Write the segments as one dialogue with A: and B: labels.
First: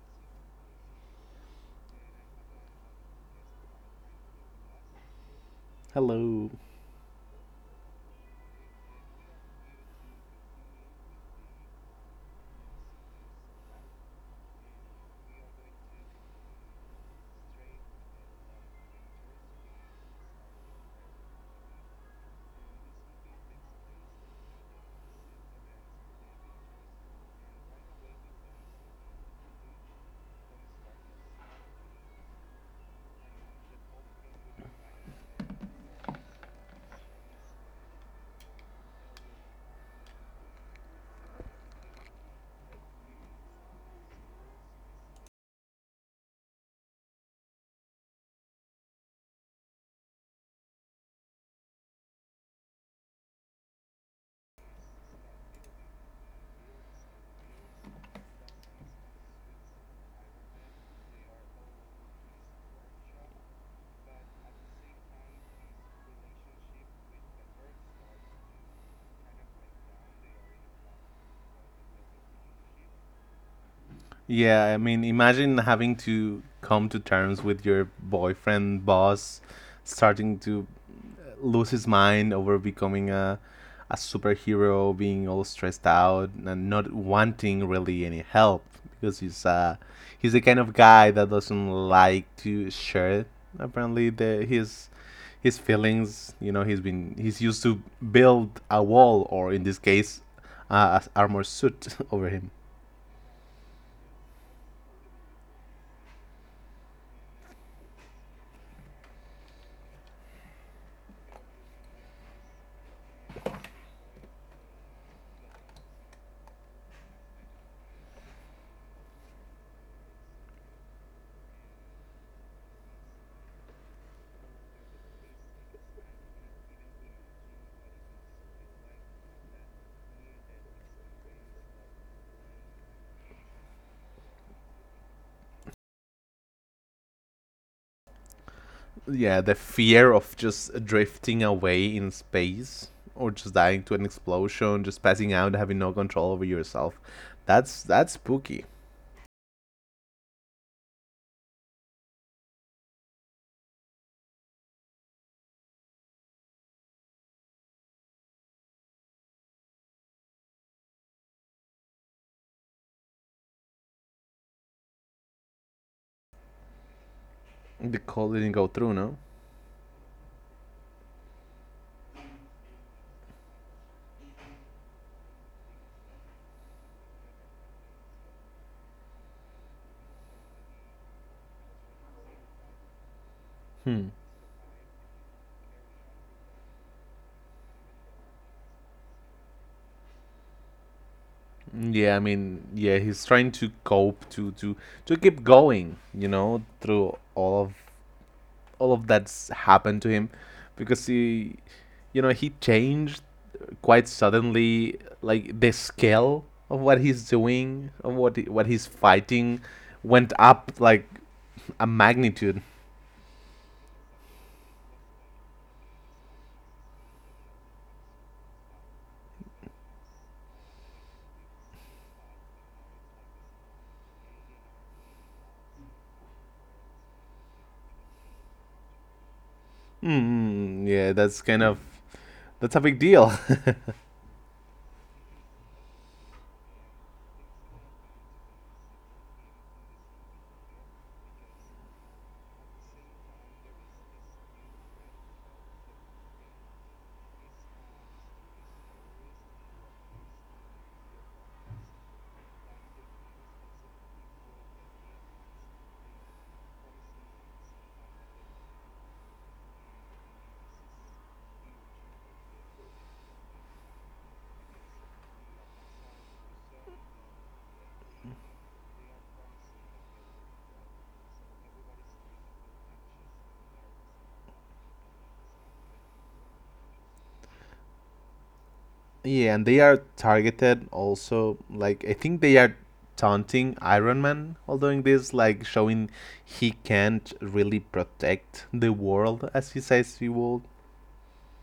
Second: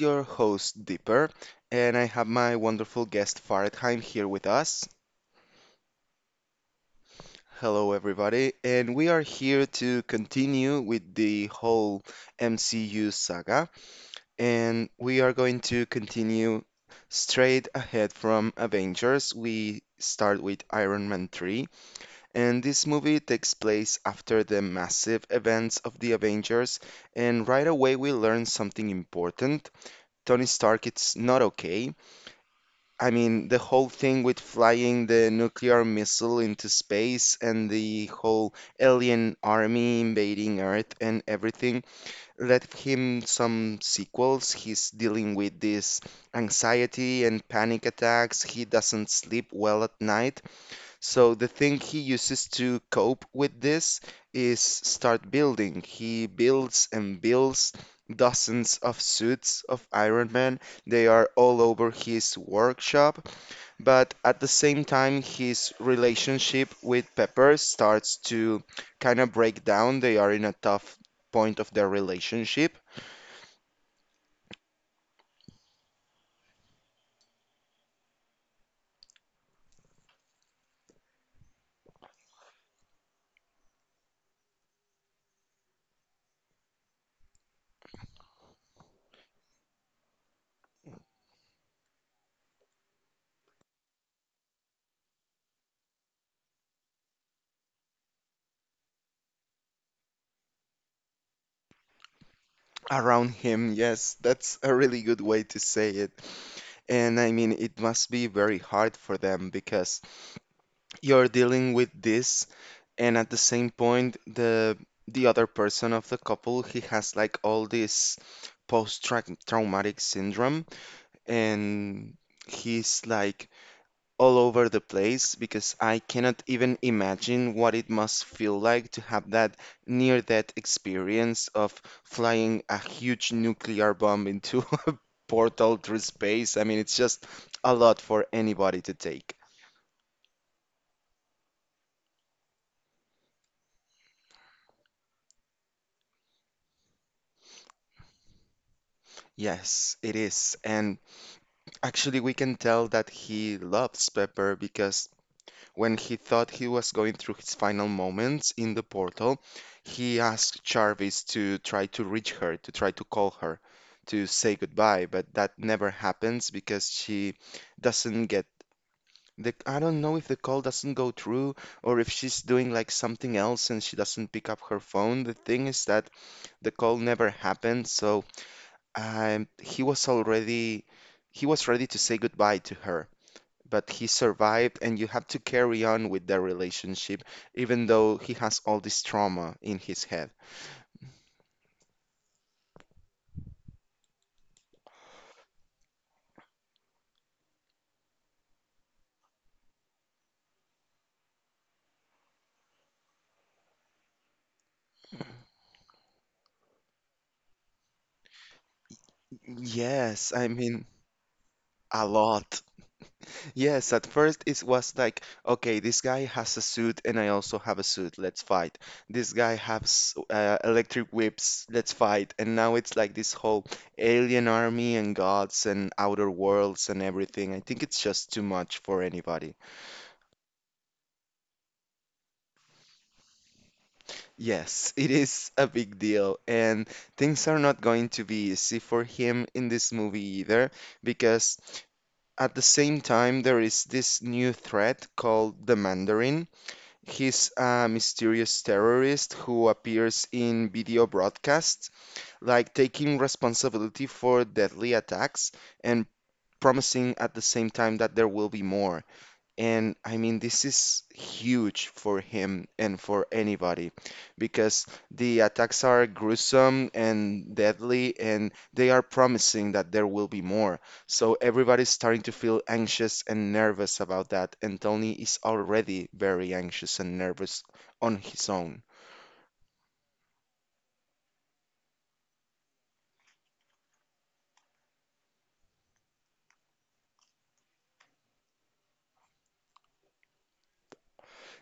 A: your host, Dipper, and I have my wonderful guest, Faradheim, here with us.
B: Hello.
A: Hello, everybody, and we are here to continue with the whole MCU saga, and we are going to continue straight ahead from Avengers. We start with Iron Man 3, and this movie takes place after the massive events of the Avengers, and right away we learn something important. Tony Stark, it's not okay. I mean, the whole thing with flying the nuclear missile into space and the whole alien army invading Earth and everything. Let him some sequels. He's dealing with this anxiety and panic attacks. He doesn't sleep well at night. So the thing he uses to cope with this is start building. He builds and builds dozens of suits of Iron Man. They are all over his workshop, but at the same time his relationship with Pepper starts to kind of break down. They are in a tough point of their relationship.
B: Yeah, I mean, imagine having to come to terms with your boyfriend boss starting to lose his mind over becoming a superhero, being all stressed out and not wanting really any help because he's he's the kind of guy that doesn't like to share apparently the his feelings, he's used to build a wall, or in this case a armor suit over him.
A: Around him, yes, that's a really good way to say it. And I mean, it must be very hard for them because you're dealing with this and at the same point the other person of the couple he has like all this post-traumatic syndrome and he's like all over the place because I cannot even imagine what it must feel like to have that near-death experience of flying a huge nuclear bomb into a portal through space. I mean, it's just a lot for anybody to take.
B: Yeah, the fear of just drifting away in space or just dying to an explosion, just passing out, having no control over yourself. That's spooky.
A: Yes, it is. And actually, we can tell that he loves Pepper because when he thought he was going through his final moments in the portal, he asked Jarvis to try to reach her, to try to call her, to say goodbye, but that never happens because she
B: The
A: doesn't
B: call
A: get
B: didn't go through, no?
A: the, I don't know if the call doesn't go through or if she's doing like something else and she doesn't pick up her phone. The thing is that the call never happened, so he was already he was ready to say goodbye to her but
B: Hmm.
A: he survived, and you have to carry on with their relationship, even though he has all this trauma in his head.
B: Yeah, I mean, yeah, he's trying to cope to keep going, through all of that's happened to him because he you know he changed quite suddenly, like the scale of what he's doing, of what he's fighting went
A: Yes, I
B: up
A: mean,
B: like a
A: a
B: magnitude.
A: lot. Yes, at first it was like, okay, this guy has a suit and I also have a suit, let's fight. This guy has electric whips, let's fight. And now it's like this whole alien army and gods and outer worlds and everything. I think it's just too much for anybody.
B: Yeah, that's kind of that's a big deal.
A: Yes, it is a big deal, and things are not going to be easy for him in this movie either, because at the same time, there is this new threat called the Mandarin. He's a mysterious terrorist who appears in video broadcasts, like taking responsibility for deadly attacks and promising at the same time that there will be more. And I mean, this is huge for him and for anybody because the attacks are gruesome and deadly, and they are promising that there will be more. So everybody's starting to feel anxious and nervous about that, and Tony is already very anxious and nervous on his own.
B: Yeah, and they are targeted also, like I think they are taunting Iron Man while doing this, like showing he can't really protect the world as he says he would.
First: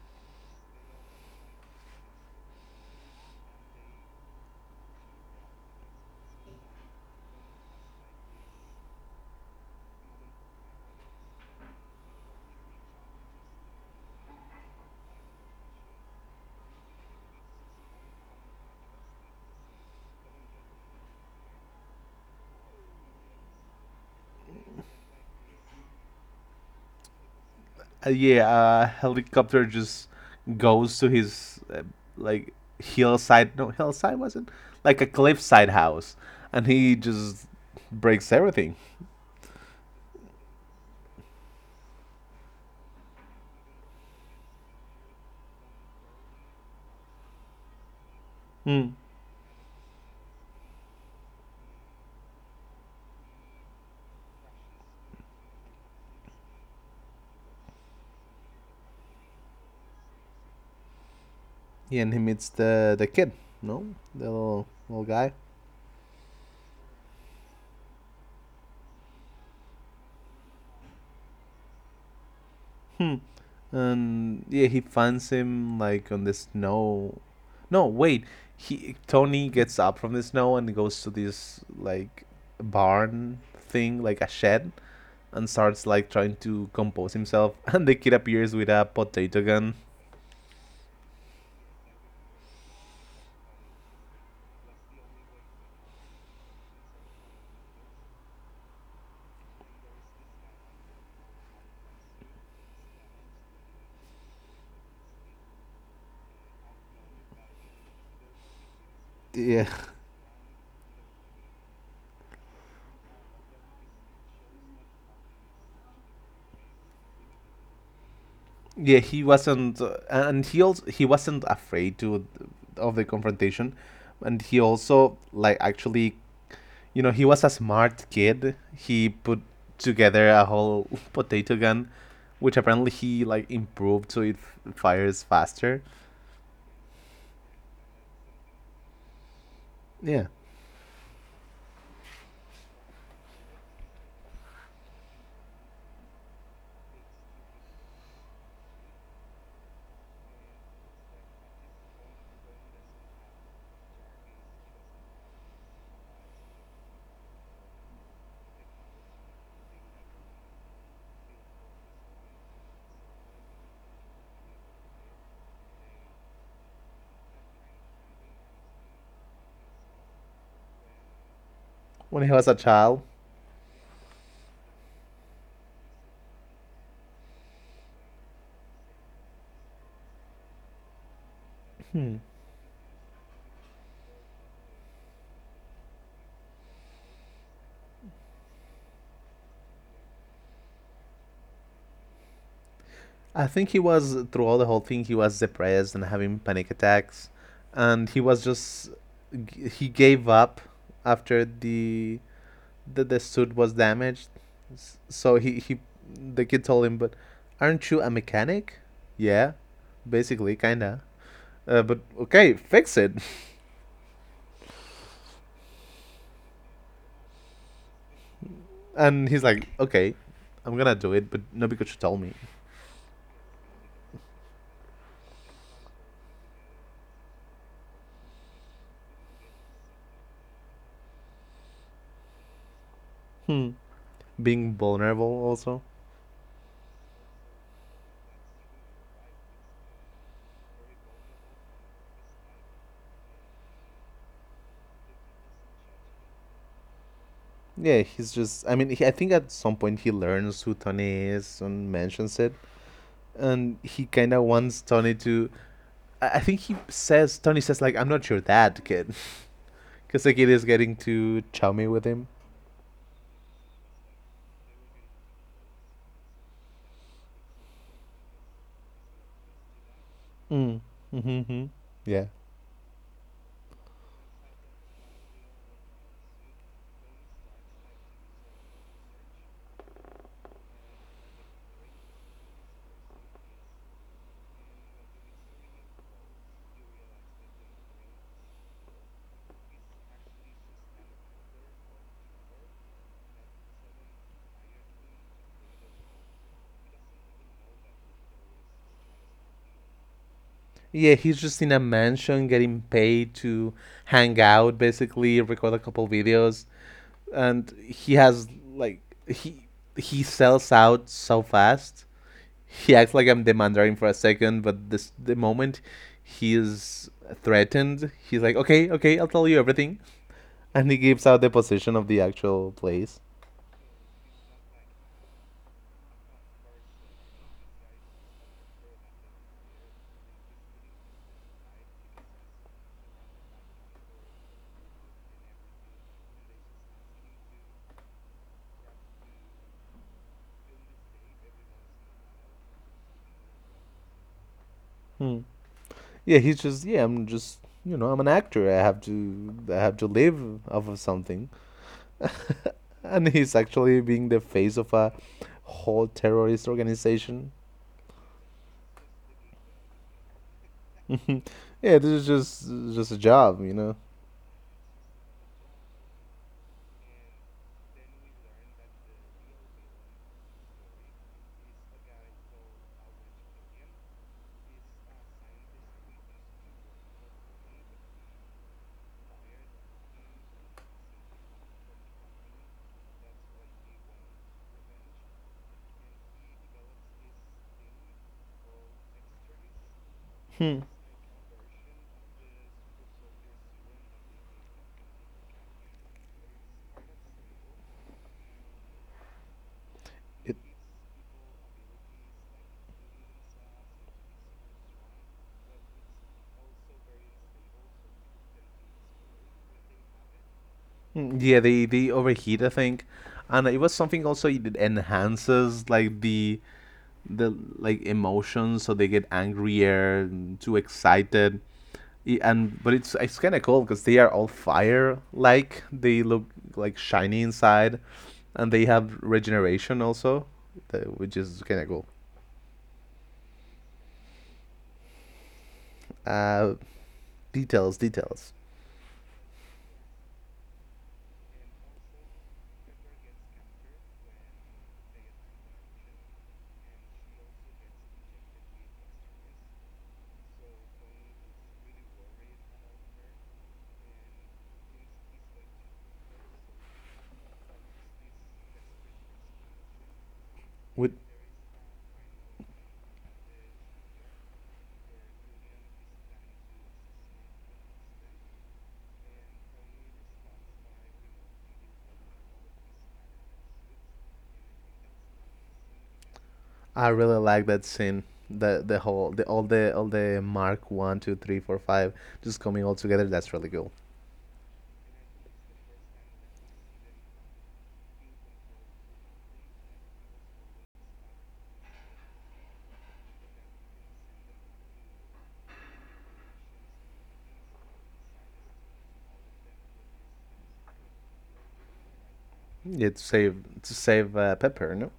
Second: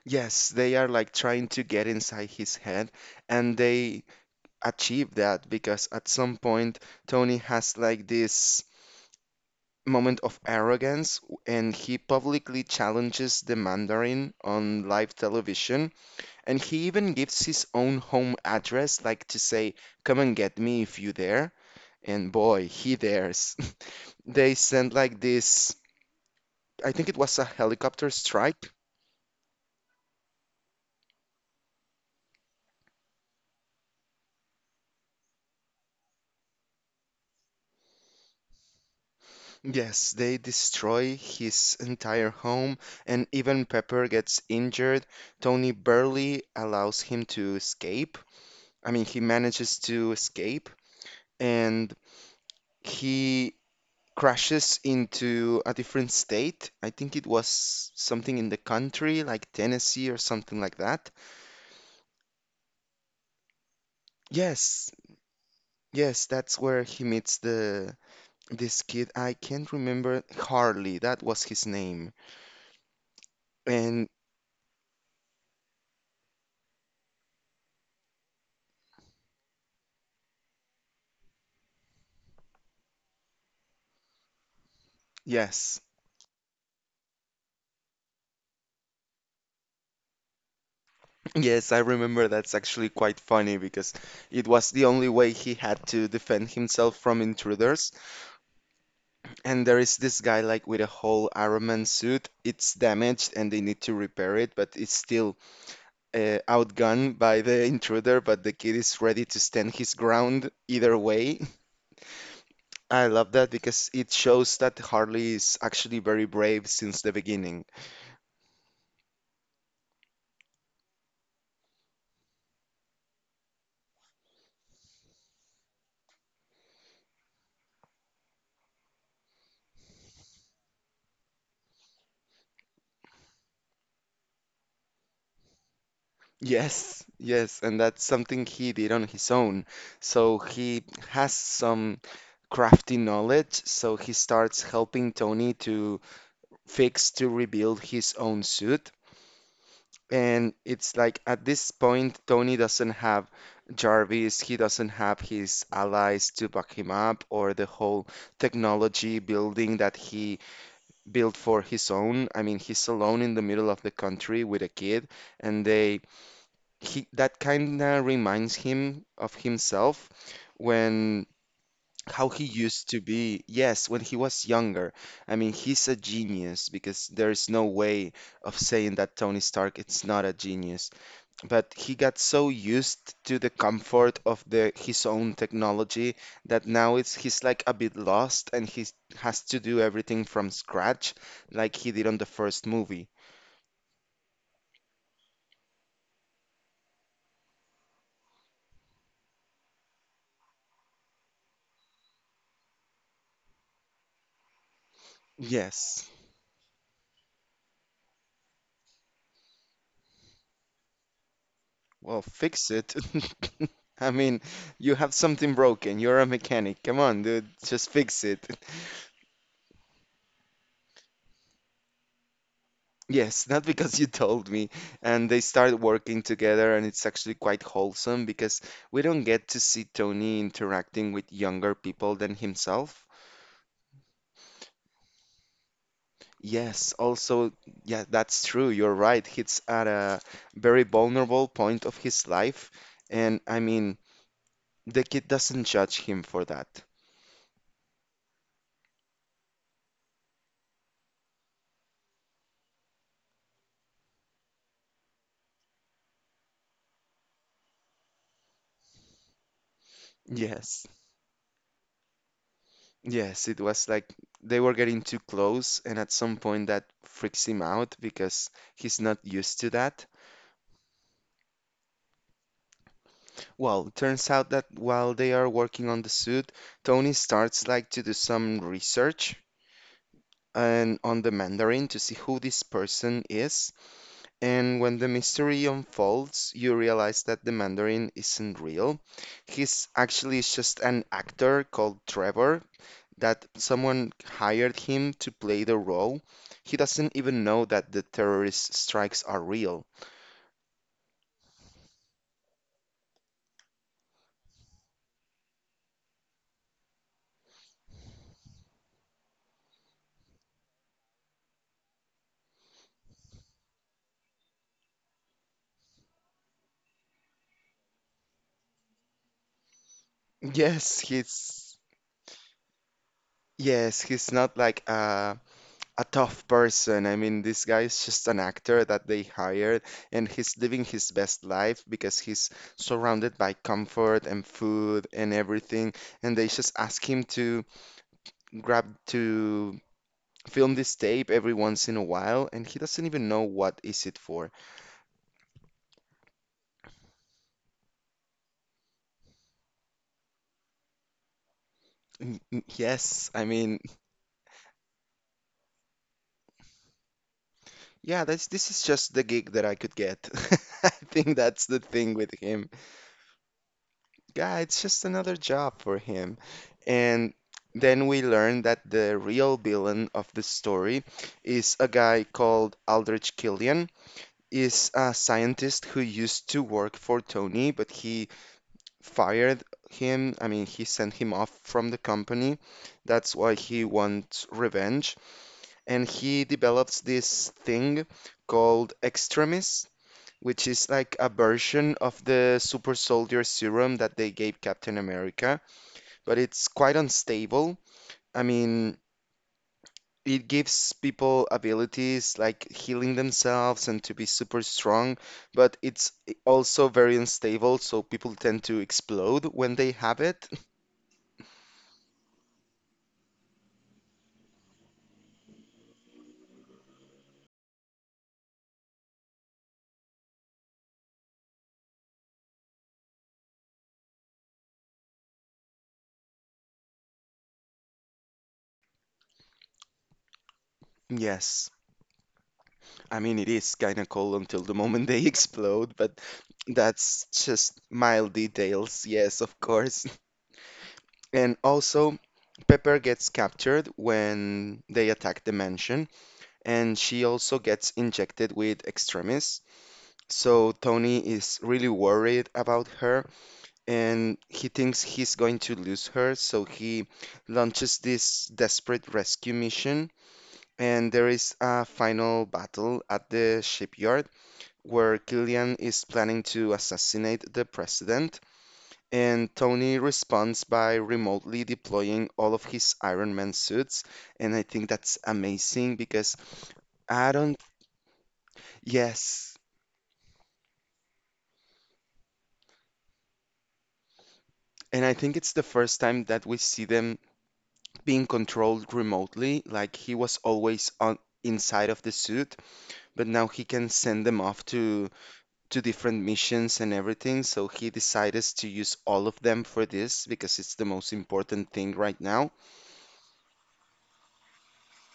A: Yes, they are like trying to get inside his head, and they achieve that because at some point Tony has like this moment of arrogance, and he publicly challenges the Mandarin on live television. And he even gives his own home address, like to say, come and get me if you dare. And boy, he dares. They send like this, I think it was a helicopter
B: Yeah,
A: strike.
B: helicopter just goes to his like hillside. No, hillside wasn't like a cliffside house, and he just breaks everything.
A: Yes, they destroy his entire home, and even Pepper gets injured. Tony barely allows him to escape.
B: Hmm.
A: I mean, he manages to escape. And he crashes into a different state. I think it was something in the country, like Tennessee or something like that.
B: Yeah, and he meets the kid. No, the little
A: Yes,
B: little guy.
A: yes, that's where he meets the this kid. I can't remember Harley, that was his name.
B: Hmm.
A: And
B: And yeah, he finds him like on the snow. No, wait. He Tony gets up from the snow and goes to this like barn thing, like a shed, and
A: yes,
B: starts like trying to compose himself. And the kid appears with a potato gun.
A: yes, I remember that's actually quite funny because it was the only way he had to defend himself from intruders. And there is this guy like with a whole Iron Man suit. It's damaged and they need to repair it, but it's still outgunned by the intruder, but the kid is ready to
B: Yeah.
A: stand his ground either way. I love that because it shows that Harley is actually very brave since the beginning.
B: Yeah, he wasn't, and he also he wasn't afraid to of the confrontation, and he also like actually, he was a smart kid. He put together a whole potato gun, which apparently he like improved so it fires faster.
A: Yes, yes, and that's something he did on his own.
B: Yeah,
A: So he has some crafty knowledge, so he starts helping Tony to fix, to rebuild his own suit. And it's like at this point, Tony doesn't have Jarvis, he doesn't have his allies to back him up, or the whole technology building that he built for his own. I mean, he's alone in the middle of the country with a kid, and they he that kind of reminds him of himself when
B: when he
A: how he
B: was a
A: used to
B: child,
A: be. Yes, when he was younger. I mean, he's a genius because there's no way of saying that Tony Stark it's not a genius but he got so used to the comfort of the his own technology that now it's he's like a bit lost and he has to do everything from scratch like he did on the first movie.
B: I think he was throughout the whole thing, he was depressed and having panic attacks, and he was just he gave up after the suit was damaged. So he
A: Yes.
B: the kid told him, but aren't you a mechanic? Yeah, basically, kinda. But
A: Well,
B: okay,
A: fix it.
B: fix it.
A: I mean, you have something broken. You're a mechanic. Come on, dude, just fix it.
B: And he's like, okay, I'm gonna do it, but not because you told me.
A: Yes, not because you told me. And they start working together, and it's actually quite wholesome because we don't get to see Tony interacting with younger people than himself.
B: Hmm. Being vulnerable, also.
A: Yes, also, yeah, that's true. You're right. He's at a very vulnerable point of his life. And I mean, the kid doesn't judge him for that.
B: Yeah, he's just. I mean, I think at some point he learns who Tony is and mentions it, and he kind of wants Tony to. I think he says Tony says like, I'm not your dad, kid, because the kid is
A: Yes,
B: getting too chummy with him.
A: yes, it was like they were getting too close. And at some point, that freaks him out because he's not used to that.
B: Mm. Mm-hmm. Yeah,
A: Well, turns out that while they are working on the suit, Tony starts like to do some research and on the Mandarin to see who this person is. And when the mystery unfolds, you realize that the Mandarin isn't real. He's actually just an actor called Trevor that someone hired him to play the role. He doesn't even know that the terrorist strikes are real.
B: yeah, he's just in a mansion getting paid to hang out, basically record a couple videos, and he has like he he sells out so fast. He acts like I'm the Mandarin for a second, but this the moment he is threatened, he's like, "Okay, okay, I'll tell you everything," and he
A: Yes,
B: gives out the
A: he's
B: position of the actual place.
A: yes, he's not like a tough person. I mean, this guy is just an actor that they hired, and he's living his best life because he's surrounded by comfort and food and everything. And they just ask him to grab to film this tape every once in a while, and he doesn't even know what is it for.
B: Hmm. Yeah, he's just yeah, I'm just, I'm an actor. I have to live off of something.
A: Mm, mm, yes,
B: And
A: I
B: he's
A: mean,
B: actually being the face of a whole terrorist organization.
A: yeah, that's this is just the gig that I could get. I think that's the
B: Yeah, this
A: thing
B: is
A: with him.
B: just a job.
A: Yeah, it's just another job for him. And then we learn that the real villain of the story is a guy called Aldrich Killian. Is a scientist who used to work for Tony, but he fired him. I mean, he sent him off from the company. That's why he wants revenge. And he develops this thing called Extremis, which
B: Hmm.
A: is like a version of the super soldier serum that they gave Captain America but it's quite unstable. I mean, it
B: It,
A: gives people abilities like healing themselves and to be super strong, but it's also very unstable, so people tend to explode when they have it.
B: yeah, they overheat, I think, and it was something also that enhances like the like emotions, so they get angrier and too excited. And but it's kind of cool because they are all fire, like they look like shiny inside, and they have regeneration also, which is
A: Yes.
B: kind of cool.
A: I mean, it is kind of cool until the moment they explode, but
B: Uh,
A: that's just
B: Details,
A: mild
B: details.
A: details. Yes, of course. And also, Pepper gets captured when they attack the mansion, and she also gets injected with extremis. So Tony is really worried about her and he thinks he's going to lose her. So he launches this desperate rescue mission. And
B: With
A: there is a final battle at the shipyard where Killian is planning to assassinate the president. And Tony responds by remotely deploying all of his Iron Man suits. And I think that's amazing because
B: I
A: I
B: really
A: don't,
B: like that scene. The whole the
A: yes.
B: all the all the mark 1, 2, 3, 4, 5 just coming all together. That's really cool.
A: And I think it's the first time that we see them being controlled remotely. Like he was always on inside of the suit, but now he can send them off to different missions and everything. So he decided to use all of them for this because it's the most important thing right now.
B: Yeah, to save Pepper, no?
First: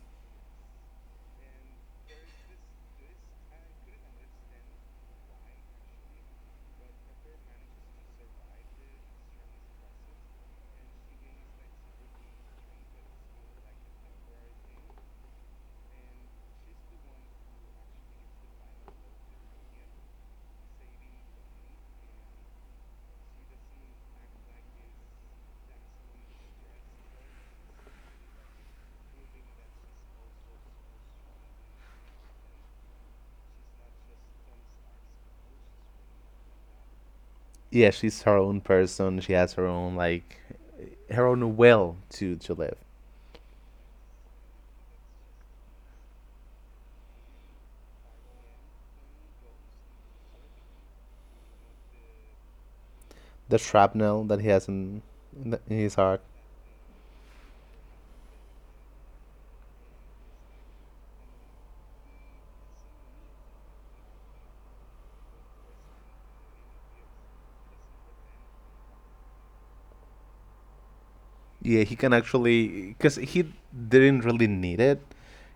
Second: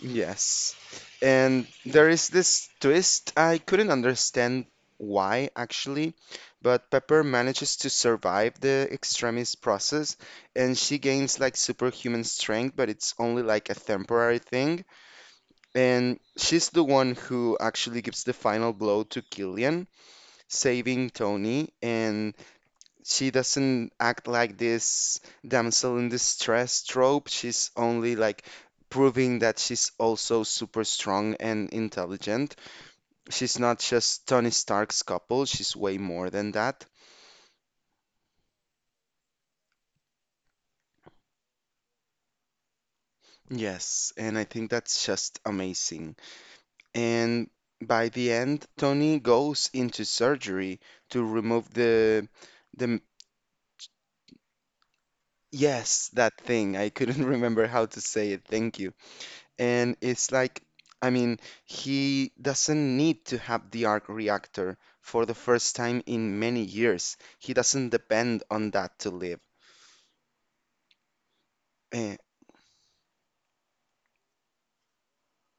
A: Yes. And there is this twist. I couldn't understand why actually, but Pepper manages to survive the extremist process and she gains like superhuman strength, but it's only like a temporary thing. And she's the one who actually gives the final blow to Killian, saving Tony. And she doesn't act like this damsel in distress trope. She's only like proving that she's also super strong and intelligent. She's not just Tony Stark's couple, she's way more than that.
B: Yeah, she's her own person. She has her own will to live.
A: Yes, and I think that's just amazing. And by the end, Tony goes into surgery to remove the
B: The shrapnel that he has in his
A: yes,
B: heart.
A: that thing. I couldn't remember how to say it. Thank you. And it's like, I mean, he doesn't need to have the arc reactor for the first time in many years. He doesn't depend on that to live.
B: Yeah, he can
A: Eh,
B: actually, because he didn't really need it.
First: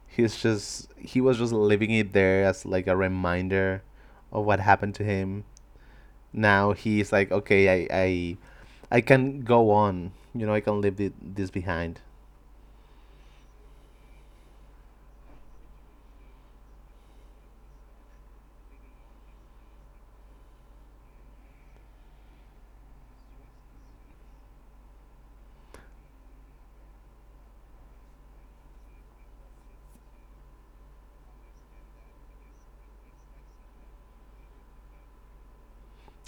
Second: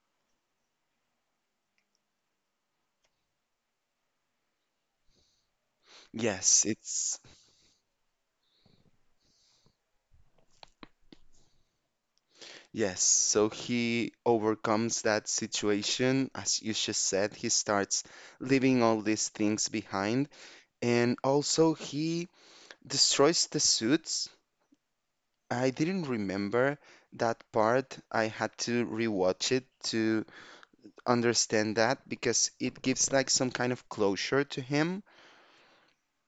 B: He was just leaving it there as like a reminder of what happened to him.
A: yes,
B: Now he's
A: it's
B: like, okay, I can go on. I can leave it, this behind.
A: yes. So he overcomes that situation. As you just said, he starts leaving all these things behind. And also, he destroys the suits. I didn't remember that part. I had to rewatch it to understand that because it gives like some kind of closure to him.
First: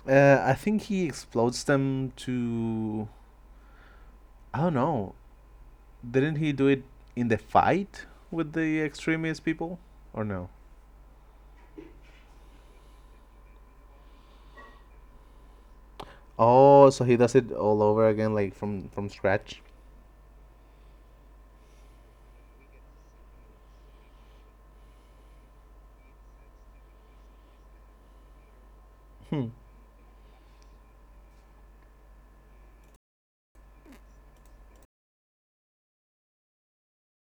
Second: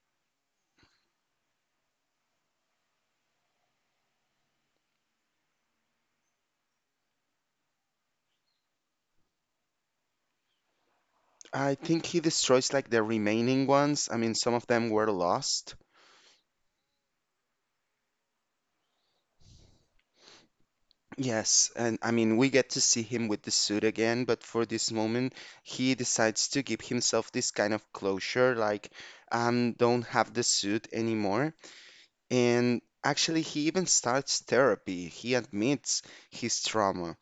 B: I think he explodes them to I don't know. Didn't he do it in the fight with the extremist people, or no?
A: I think he destroys like the remaining ones. I mean, some of them were lost.
B: Oh, so he does it all over again, like from scratch.
A: Yes, and I mean, we get to see him with the suit again, but for this moment, he decides to give himself this kind of closure, like,
B: Hmm.
A: don't have the suit anymore. And actually, he even starts therapy. He admits his trauma.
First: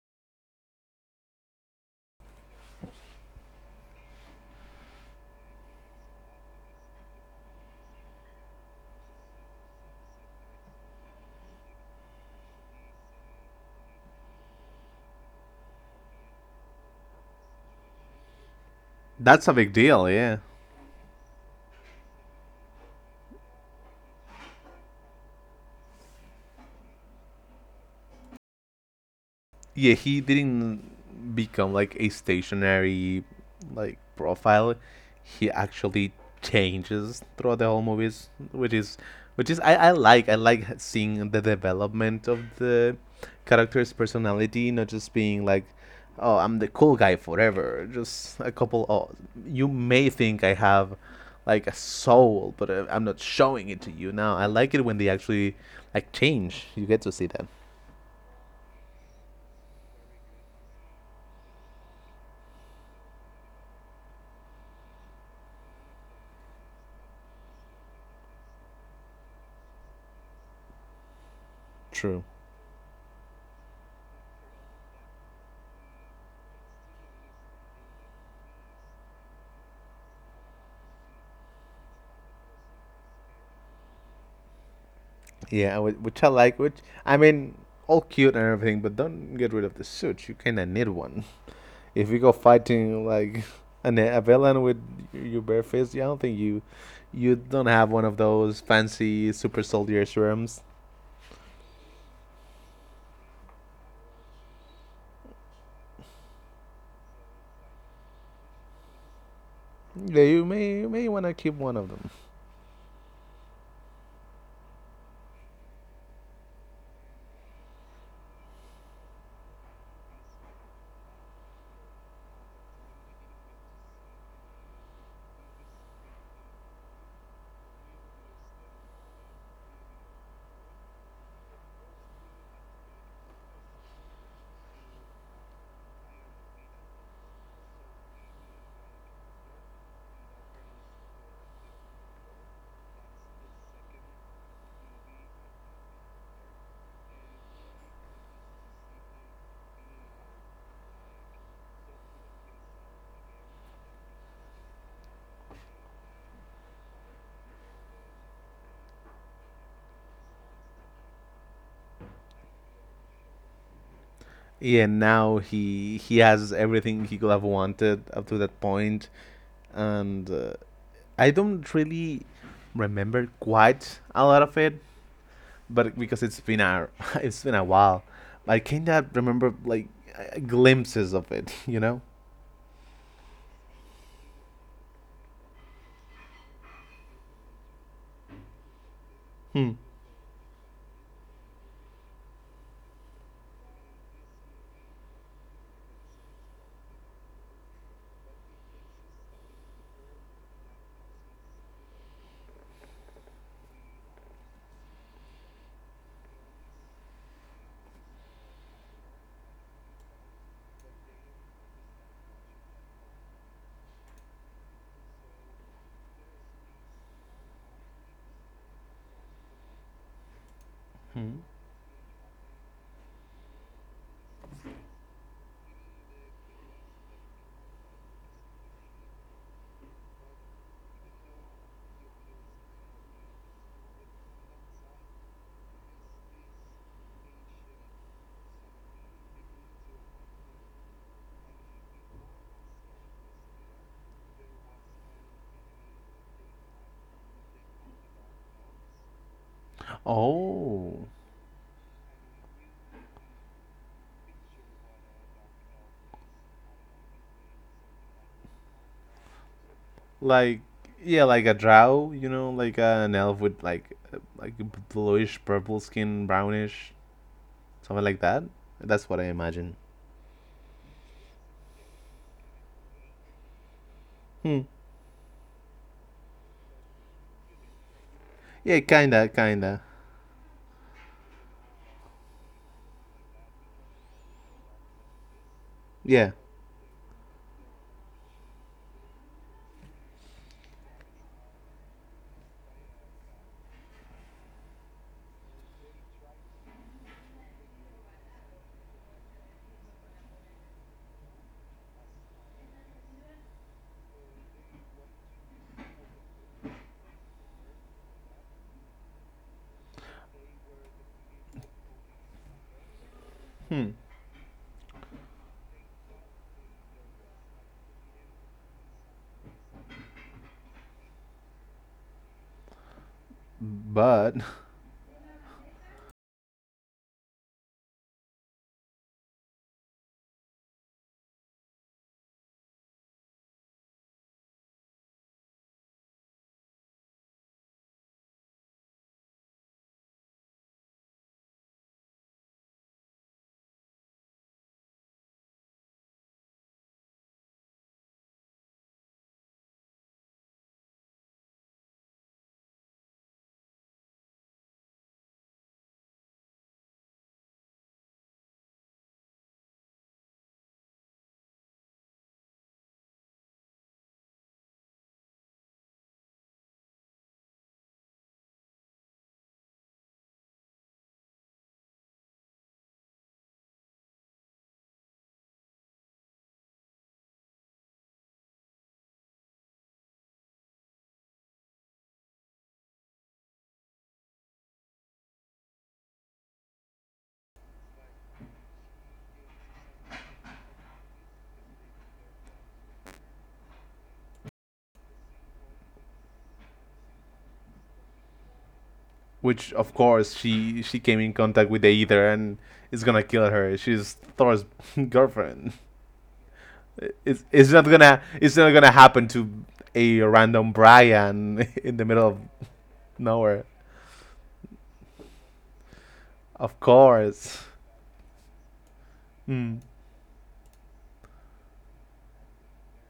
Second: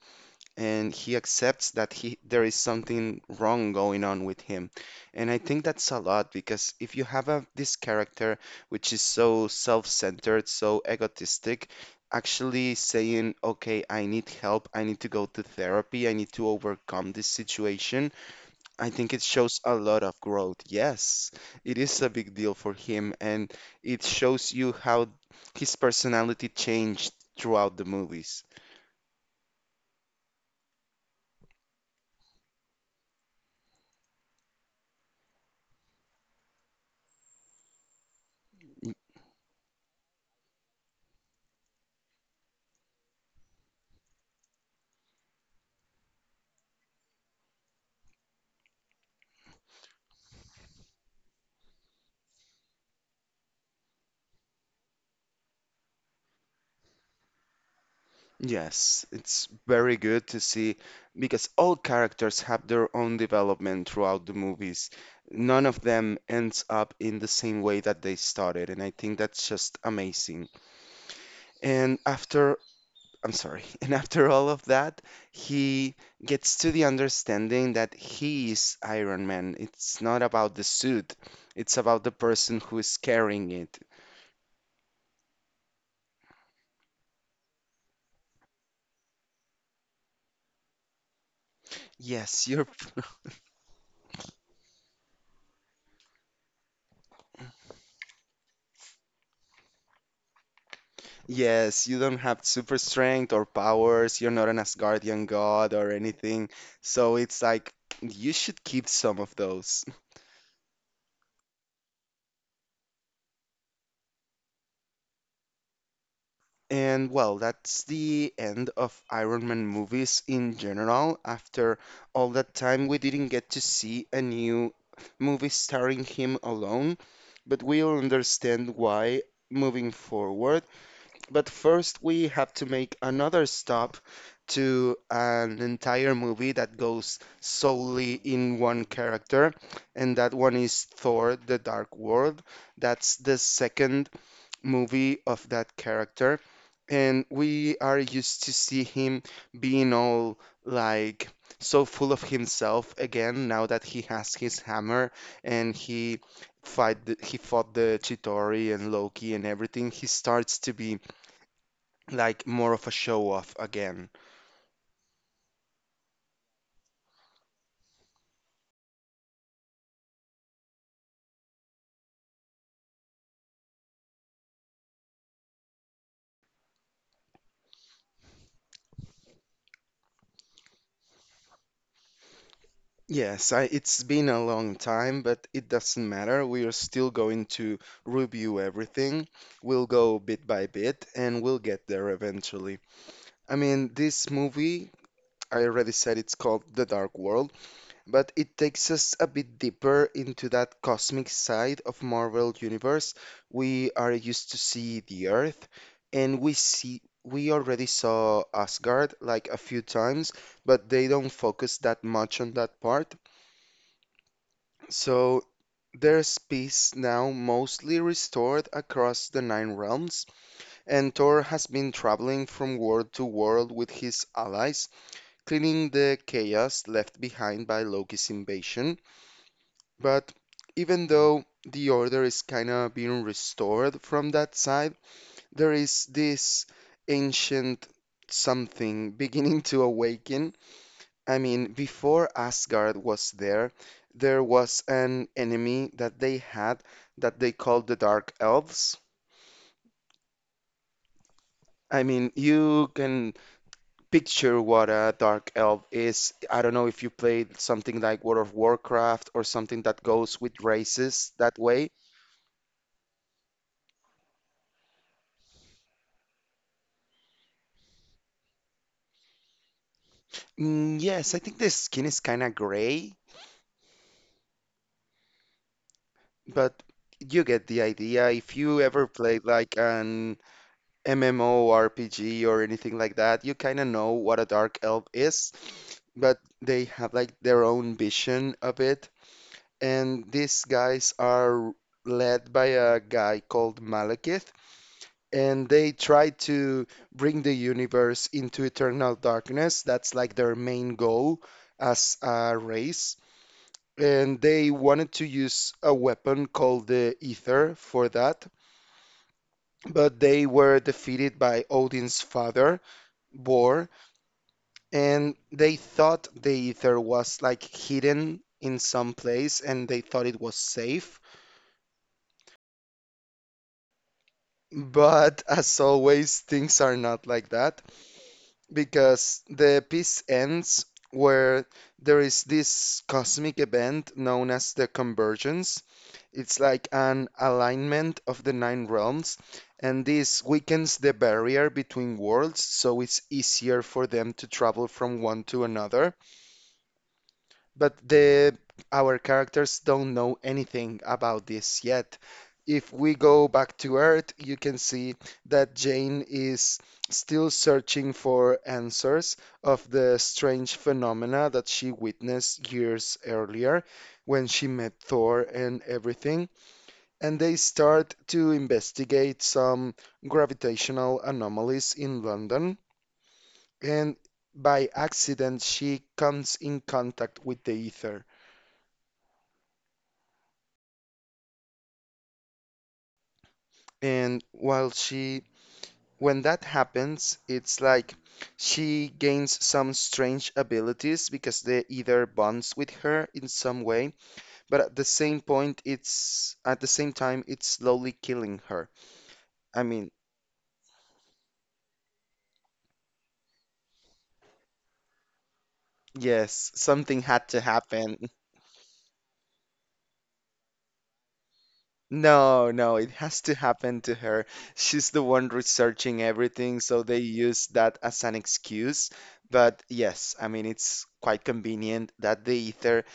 A: And he accepts that he there is something wrong going on with him. And I think that's a lot because if you have this character which is so self-centered, so egotistic, actually saying, "Okay, I need help. I need to go to therapy. I need to overcome this situation." I think it
B: That's a
A: shows
B: big
A: a lot
B: deal,
A: of
B: yeah.
A: growth. Yes, it is a big deal for him, and it shows you how his personality changed throughout the movies.
B: Yeah, he didn't become like a stationary like profile. He actually changes throughout the whole movies, which is I like seeing the development of the character's personality, not just being like, oh, I'm the cool guy forever. Just a couple. Oh, you may think I have like a soul, but I'm not showing it to you now. I like it when they actually like change. You get to see that.
A: Yes, it's very good to see because all characters have their own development throughout the movies. None of them ends up in the same way that they started, and I think that's just amazing. And
B: True.
A: after, I'm sorry, and after all of that, he gets to the understanding that he is Iron Man. It's not about the suit, it's about the person who is carrying it.
B: Yeah, which I like. Which I mean, all cute and everything, but don't get rid of the suit. You kinda need one. If you go
A: Yes, you're
B: fighting like a villain with your bare face, yeah, I don't think you don't have one of those fancy super soldier serums.
A: yes, you don't have super strength or powers. You're not an Asgardian god or anything. So it's like you should keep some of those.
B: Yeah, you may want to keep one of them.
A: And well, that's the end of Iron Man movies in general. After all that time, we didn't get to see a new movie starring him alone, but we'll understand why moving forward. But first, we have to make another stop to an entire movie that goes solely in one character, and that one is Thor: The Dark World. That's the second movie of that character, and we are used to see him being all like so full of himself again now that he has his hammer and he he fought the Chitauri and Loki and everything. He starts to be like more of a show off again.
B: Yeah, now he has everything he could have wanted up to that point, and I don't really remember quite a lot of it, but because it's been a it's been a while, I kinda remember like glimpses of it. You know.
A: It's been a long time, but it doesn't matter. We are still going to review everything.
B: Hmm.
A: We'll go bit by bit and we'll get there eventually. I mean, this movie, I already said it's called The Dark World, but it takes us a bit deeper into that cosmic side of Marvel Universe. We are used to see the Earth, and we already saw Asgard like a few times, but they don't focus that much on that part. So there's peace now mostly restored across the Nine Realms, and Thor
B: Hmm.
A: has been traveling from world to world with his allies, cleaning the chaos left behind by Loki's invasion. But even though the order is kind of being restored from that side, there is this ancient something beginning to awaken. I mean, before Asgard was there, there was an enemy that they had that they called the Dark Elves.
B: Oh,
A: I mean, you can picture what a Dark Elf is. I don't know if you played something like World of Warcraft or something that goes with
B: like yeah,
A: races
B: like
A: that
B: a
A: way.
B: drow. You know, like an elf with like bluish purple skin, brownish, something like that. That's what I imagine.
A: Mm, yes, I think the skin is kind of gray,
B: Hmm.
A: but you get the idea. If you
B: Yeah,
A: ever
B: kinda,
A: played like
B: kinda.
A: an MMORPG or anything like that, you kind of know what a dark elf is,
B: Yeah.
A: but they have like their own vision of it. And these guys are led by a guy called Malekith, and they try to bring the universe into eternal darkness. That's like their main goal as a race. And they wanted to use a weapon called the Ether for that, but they were defeated by Odin's father, Bor,
B: Hmm.
A: and they thought the Ether was like hidden in some place and they thought it was safe.
B: But
A: But as always, things are not like that because the piece ends where there is this cosmic event known as the convergence. It's like an alignment of the nine realms, and this weakens the barrier between worlds, so it's easier for them to travel from one to another. But the our characters don't know anything about this yet. If we go back to Earth, you can see that Jane is still searching for answers of the strange phenomena that she witnessed years earlier when she met Thor and everything, and they start to investigate some gravitational anomalies in London. And by accident, she comes in contact with the ether. And while she, when that happens, it's like she gains some strange abilities because the ether bonds with her in some way. But at the same point, it's at the same time, it's slowly killing her.
B: which
A: I
B: of
A: mean,
B: course she came in contact with the ether, and it's gonna kill her. She's Thor's girlfriend.
A: yes, something had
B: It's
A: to
B: it's not gonna
A: happen.
B: it's not gonna happen to a random Brian in the middle of
A: No, no, it has to
B: nowhere.
A: happen to her. She's the one researching everything,
B: Of
A: so they use
B: course.
A: that as an excuse. But
B: Hmm.
A: yes, I mean it's quite convenient that the ether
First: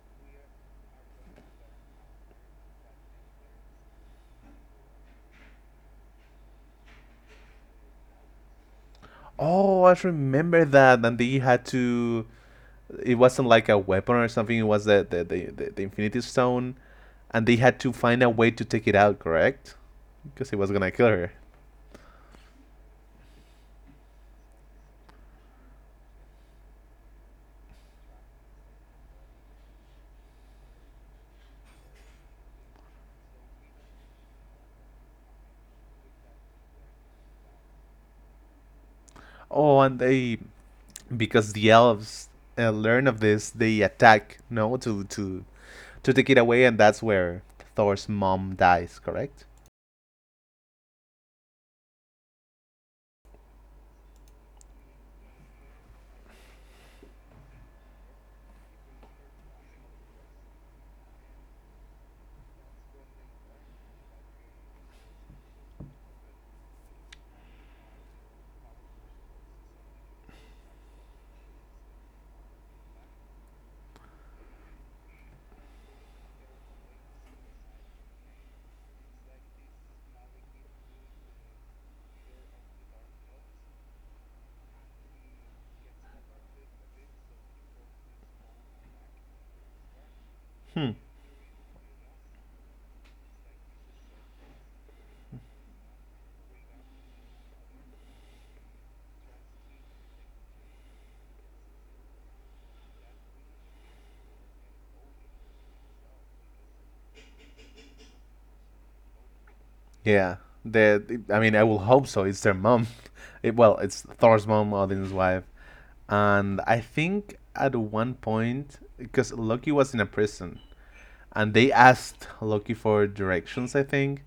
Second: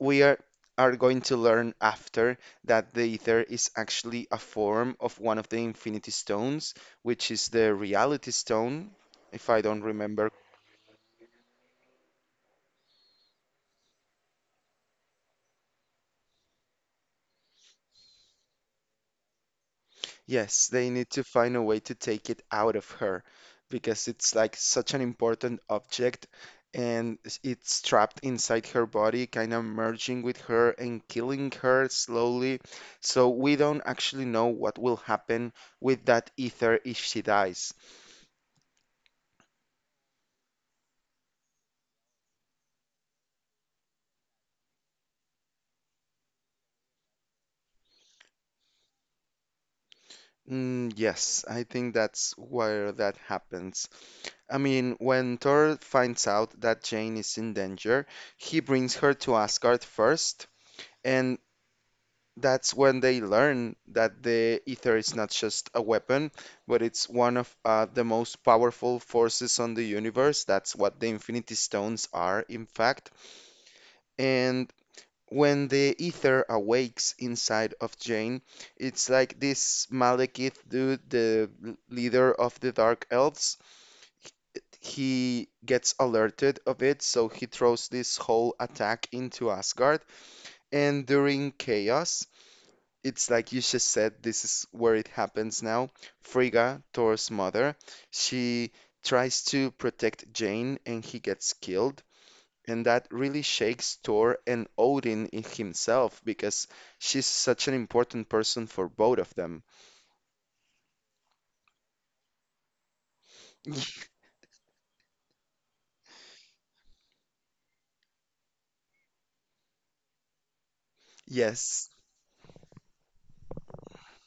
A: we are going to learn after that the ether is actually a form of one of the infinity stones, which is the reality stone, if I don't
B: Oh, I
A: remember.
B: remember that. And they had to. It wasn't like a weapon or something. It was the Infinity Stone, and they had to find a way to take it out. Correct? Because it
A: Yes,
B: was
A: they
B: gonna
A: need
B: kill
A: to
B: her.
A: find a way to take it out of her because it's like such an important object and it's trapped inside her body, kind of merging with her and killing her slowly. So we don't actually know what will happen with that ether if she dies.
B: Oh, and they because the elves learn of this, they attack. No, to to take it away, and that's where Thor's mom dies. Correct?
A: Mm, yes, I think that's where that happens. I mean, when Thor finds out that Jane is in danger, he brings her to Asgard first. And that's when they learn that the ether is not just a weapon, but it's one of the most powerful forces on the universe. That's what the Infinity Stones are, in fact. And when the ether awakes inside of Jane, it's like this Malekith dude, the leader of the Dark Elves. He gets alerted of it, so he throws this whole attack into Asgard.
B: Hmm.
A: And during Chaos, it's like you just said, this is where it happens now. Frigga, Thor's mother, she tries to protect Jane and he gets killed. And that really shakes Thor and Odin in himself because she's such an important person for both of them.
B: Yeah. The I mean, I will hope so. It's their mom. Well, it's Thor's mom, Odin's wife, and I think at one point, because Loki was in a prison, and they
A: Yes,
B: asked Loki for directions. I think,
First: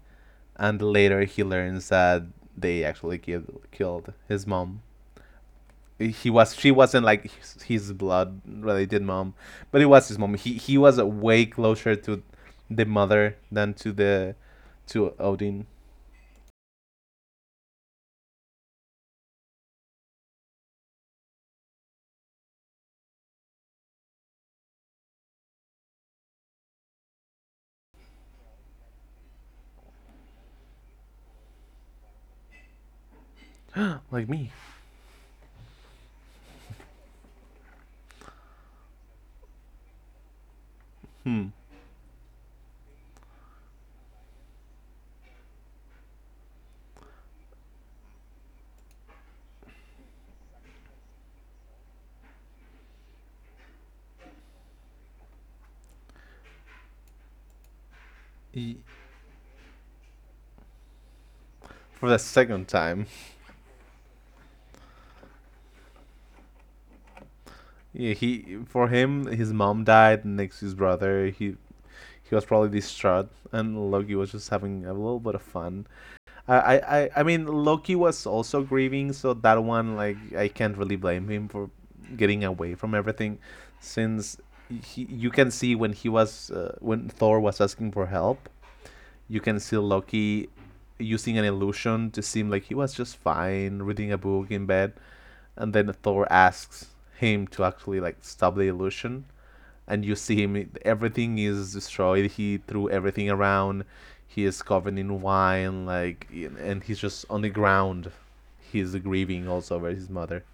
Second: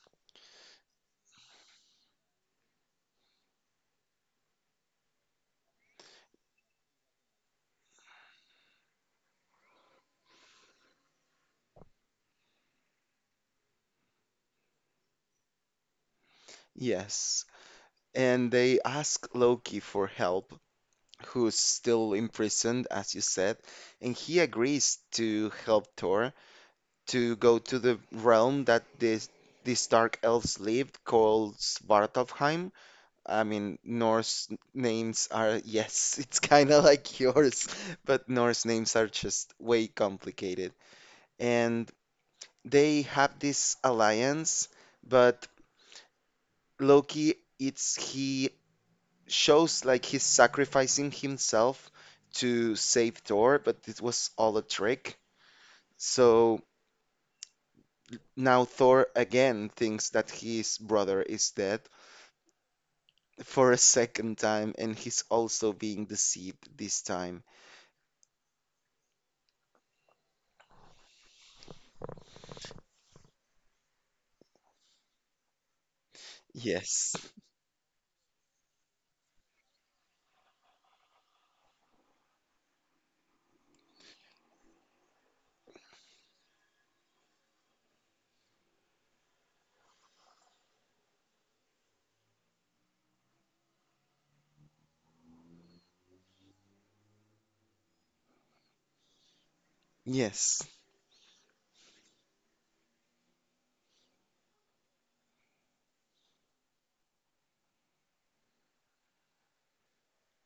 B: and later he learns that they actually killed his mom. He was She wasn't like his blood related mom, but it was his mom. He was way closer to the mother than to Odin,
A: yes. And they ask Loki for help, who's still imprisoned, as you said, and he agrees to help Thor to go to the realm that this these dark elves lived called Svartalfheim. I mean,
B: like
A: Norse
B: me.
A: names are, yes, it's kind of like yours, but Norse names are just way complicated. And they have this alliance, but Loki, it's he shows like he's sacrificing himself to save Thor, but it was all a trick. So now
B: He,
A: Thor again thinks that his brother is dead
B: for the second time.
A: for a second time, and he's also being deceived this time.
B: Yeah, he for him, his mom died next to his brother. He was probably distraught, and Loki was just having a little bit of fun. I, I,
A: Yes,
B: I mean, Loki was also grieving, so that one, like, I can't really blame him for getting away from everything, since you can see, when Thor was asking for help, you can see Loki using an illusion to seem like he was just fine reading a book in bed, and then Thor asks him to actually, like, stop the illusion, and you see
A: yes.
B: him, everything is destroyed. He threw everything around. He is covered in wine, like, and he's just on the ground. He's grieving also over his mother.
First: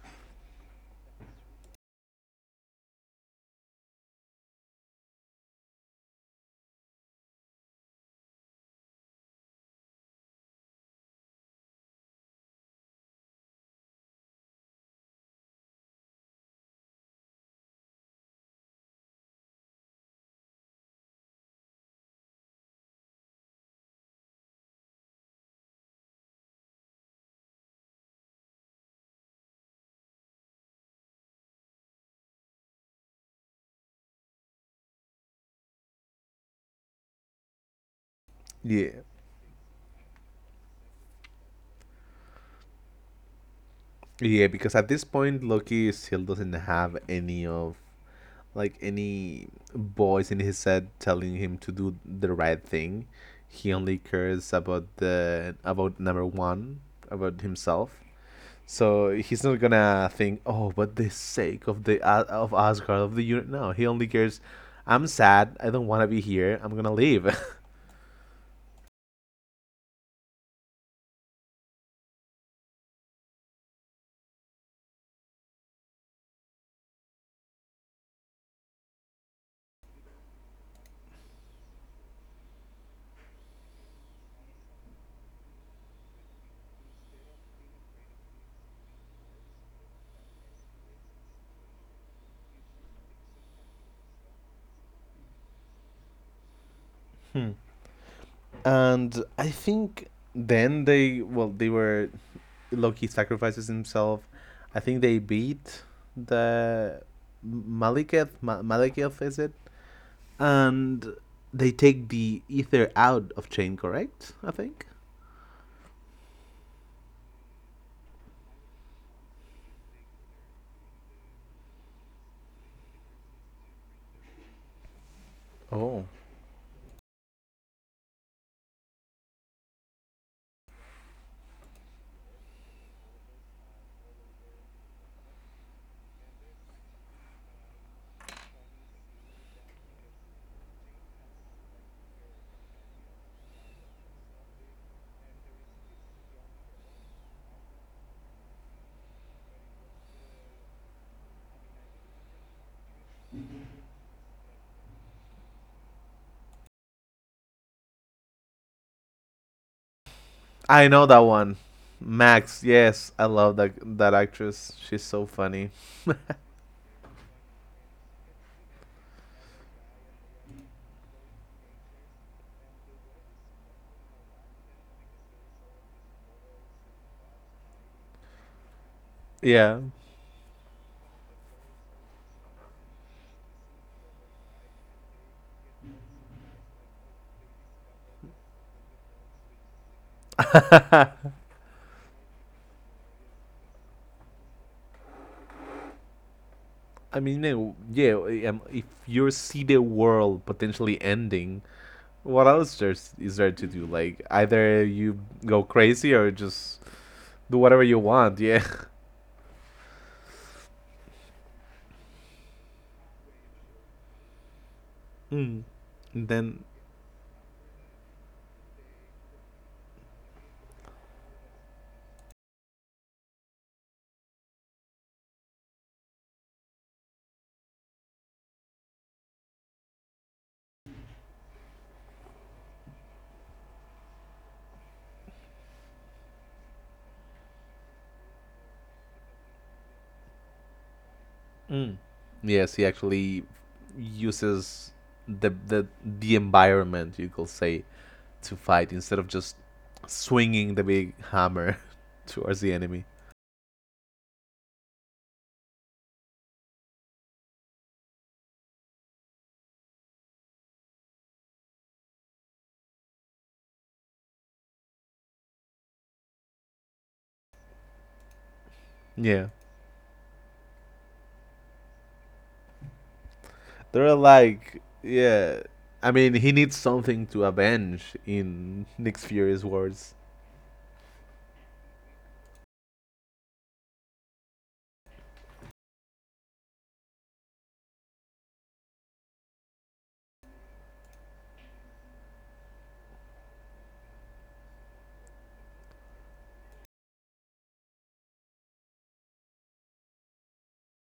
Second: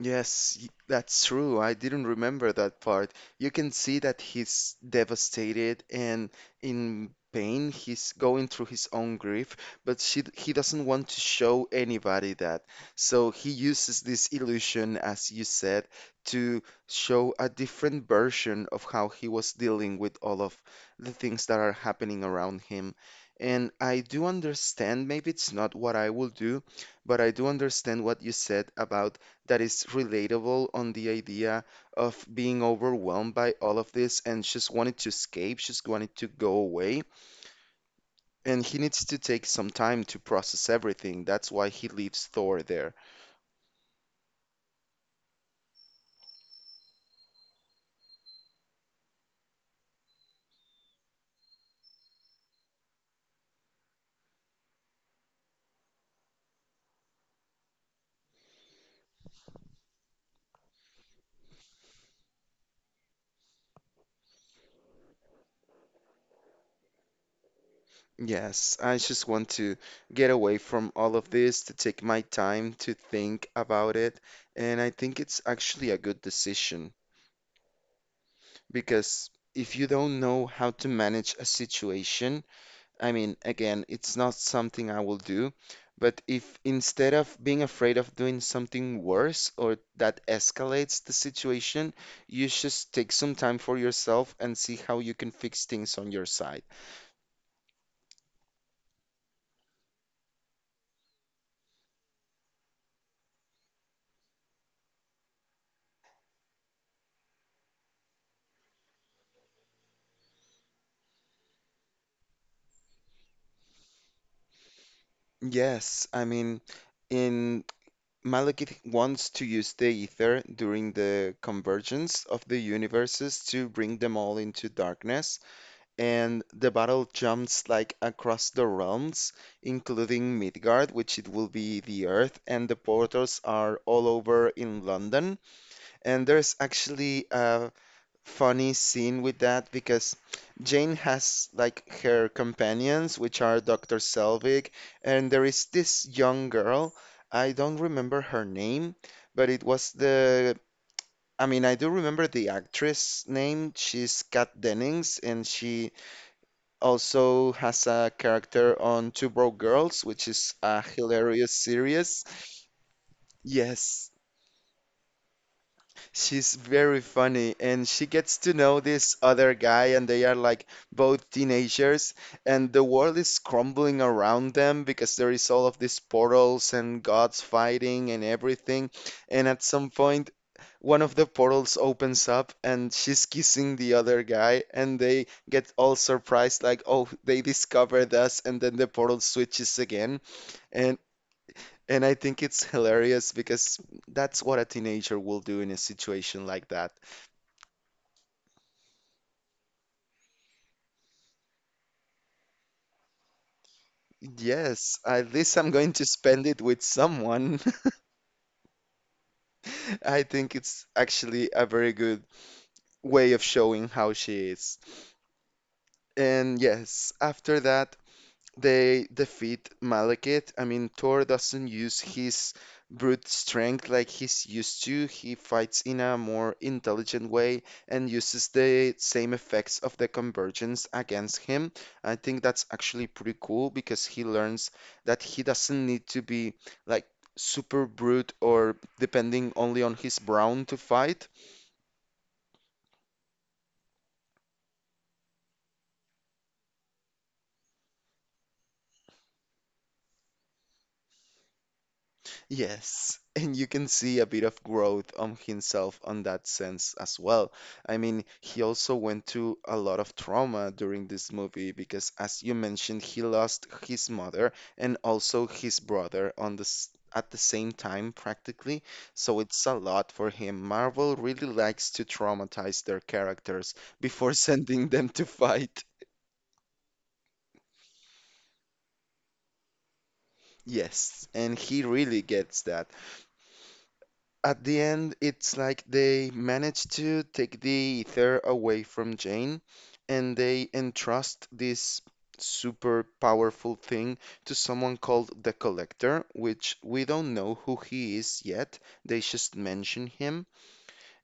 A: Yes, that's true. I didn't remember that part. You can see that he's devastated and in pain. He's going through his own grief, but he doesn't want to show anybody that. So he uses this illusion, as you said, to show a different version of how he was dealing with all of the things that are happening around him. And I do understand, maybe it's not what I will do, but I do understand what you said about that is relatable on the idea of being overwhelmed by all of this and just wanted to escape, just wanted to go away. And he
B: Yeah,
A: needs to take some time to process everything. That's why he leaves Thor there.
B: yeah, because at this point Loki still doesn't have any of like any voice in his head telling him to do the right thing. He only cares about the about number one, about himself. So he's not gonna think, oh, but the sake of the of Asgard, of the unit. No, he only cares. I'm sad. I don't want to be here. I'm gonna leave.
A: Yes, I just want to get away from all of this, to take my time to think about it. And I think it's actually a good decision because if you don't know how to manage a situation, I mean, again, it's not something I will do, but if instead of being afraid of doing something worse or that escalates the situation, you just take some time for yourself and see how you can fix things on your side.
B: And I think then they well, they were Loki sacrifices himself. I think they beat the Malekith. Maliketh, is it? And they take the ether out of chain, correct? I think.
A: Yes, I mean, in Malekith wants to use the ether during the convergence of the universes to bring them all into darkness.
B: Oh,
A: And the battle jumps like across the realms, including Midgard, which it will be the Earth, and the portals are all over in London. And there's actually a funny scene with that because Jane has like her companions, which are Dr. Selvig, and there is this young girl. I don't remember her name, but it was the I mean, I do remember the actress name. She's Kat Dennings, and she also has a character on Two Broke Girls, which is a
B: I know that
A: hilarious
B: one.
A: series.
B: Max, yes, I love that
A: Yes,
B: that actress. She's so funny.
A: she's very funny, and she gets to know this other guy, and they are like both teenagers, and the world is crumbling around them because there is all of these portals and gods fighting and everything. And at
B: Yeah,
A: some point, one of the portals opens up and she's kissing the other guy and they get all surprised like, oh, they discovered us, and then the portal switches again and
B: I
A: and I think it's hilarious because that's what a teenager will do in a situation like that.
B: mean, yeah. If you see the world potentially ending, what else there's is there to do? Like either
A: Yes,
B: you
A: at least
B: go
A: I'm going to
B: crazy or
A: spend it with
B: just
A: someone.
B: do whatever you want. Yeah.
A: I think it's actually a very good way of showing how she is.
B: Mm. And
A: And
B: then.
A: yes, after that, they defeat Malekith. I mean, Thor doesn't use his brute strength like he's used to. He fights in a more intelligent way and uses the same effects of the convergence against him. I think that's actually pretty cool because he learns that he doesn't need to be like super brute or depending only on his brawn to fight.
B: Mm. Yes, he actually uses the environment, you could say, to fight instead of just swinging the big hammer towards the enemy.
A: Yes, and you can see a bit of growth on himself on that sense as well. I mean, he also went through a lot of trauma during this movie because, as you mentioned, he lost his mother and also his brother on this at the same time practically. So
B: Yeah,
A: it's a lot for him. Marvel really likes to traumatize their characters
B: they're
A: before
B: like,
A: sending them to
B: yeah.
A: fight.
B: I mean, he needs something to avenge, in Nick Fury's words.
A: Yes, and he really gets that. At the end, it's like they manage to take the ether away from Jane and they entrust this super powerful thing to someone called the Collector, which we don't know who he is yet. They just mention him.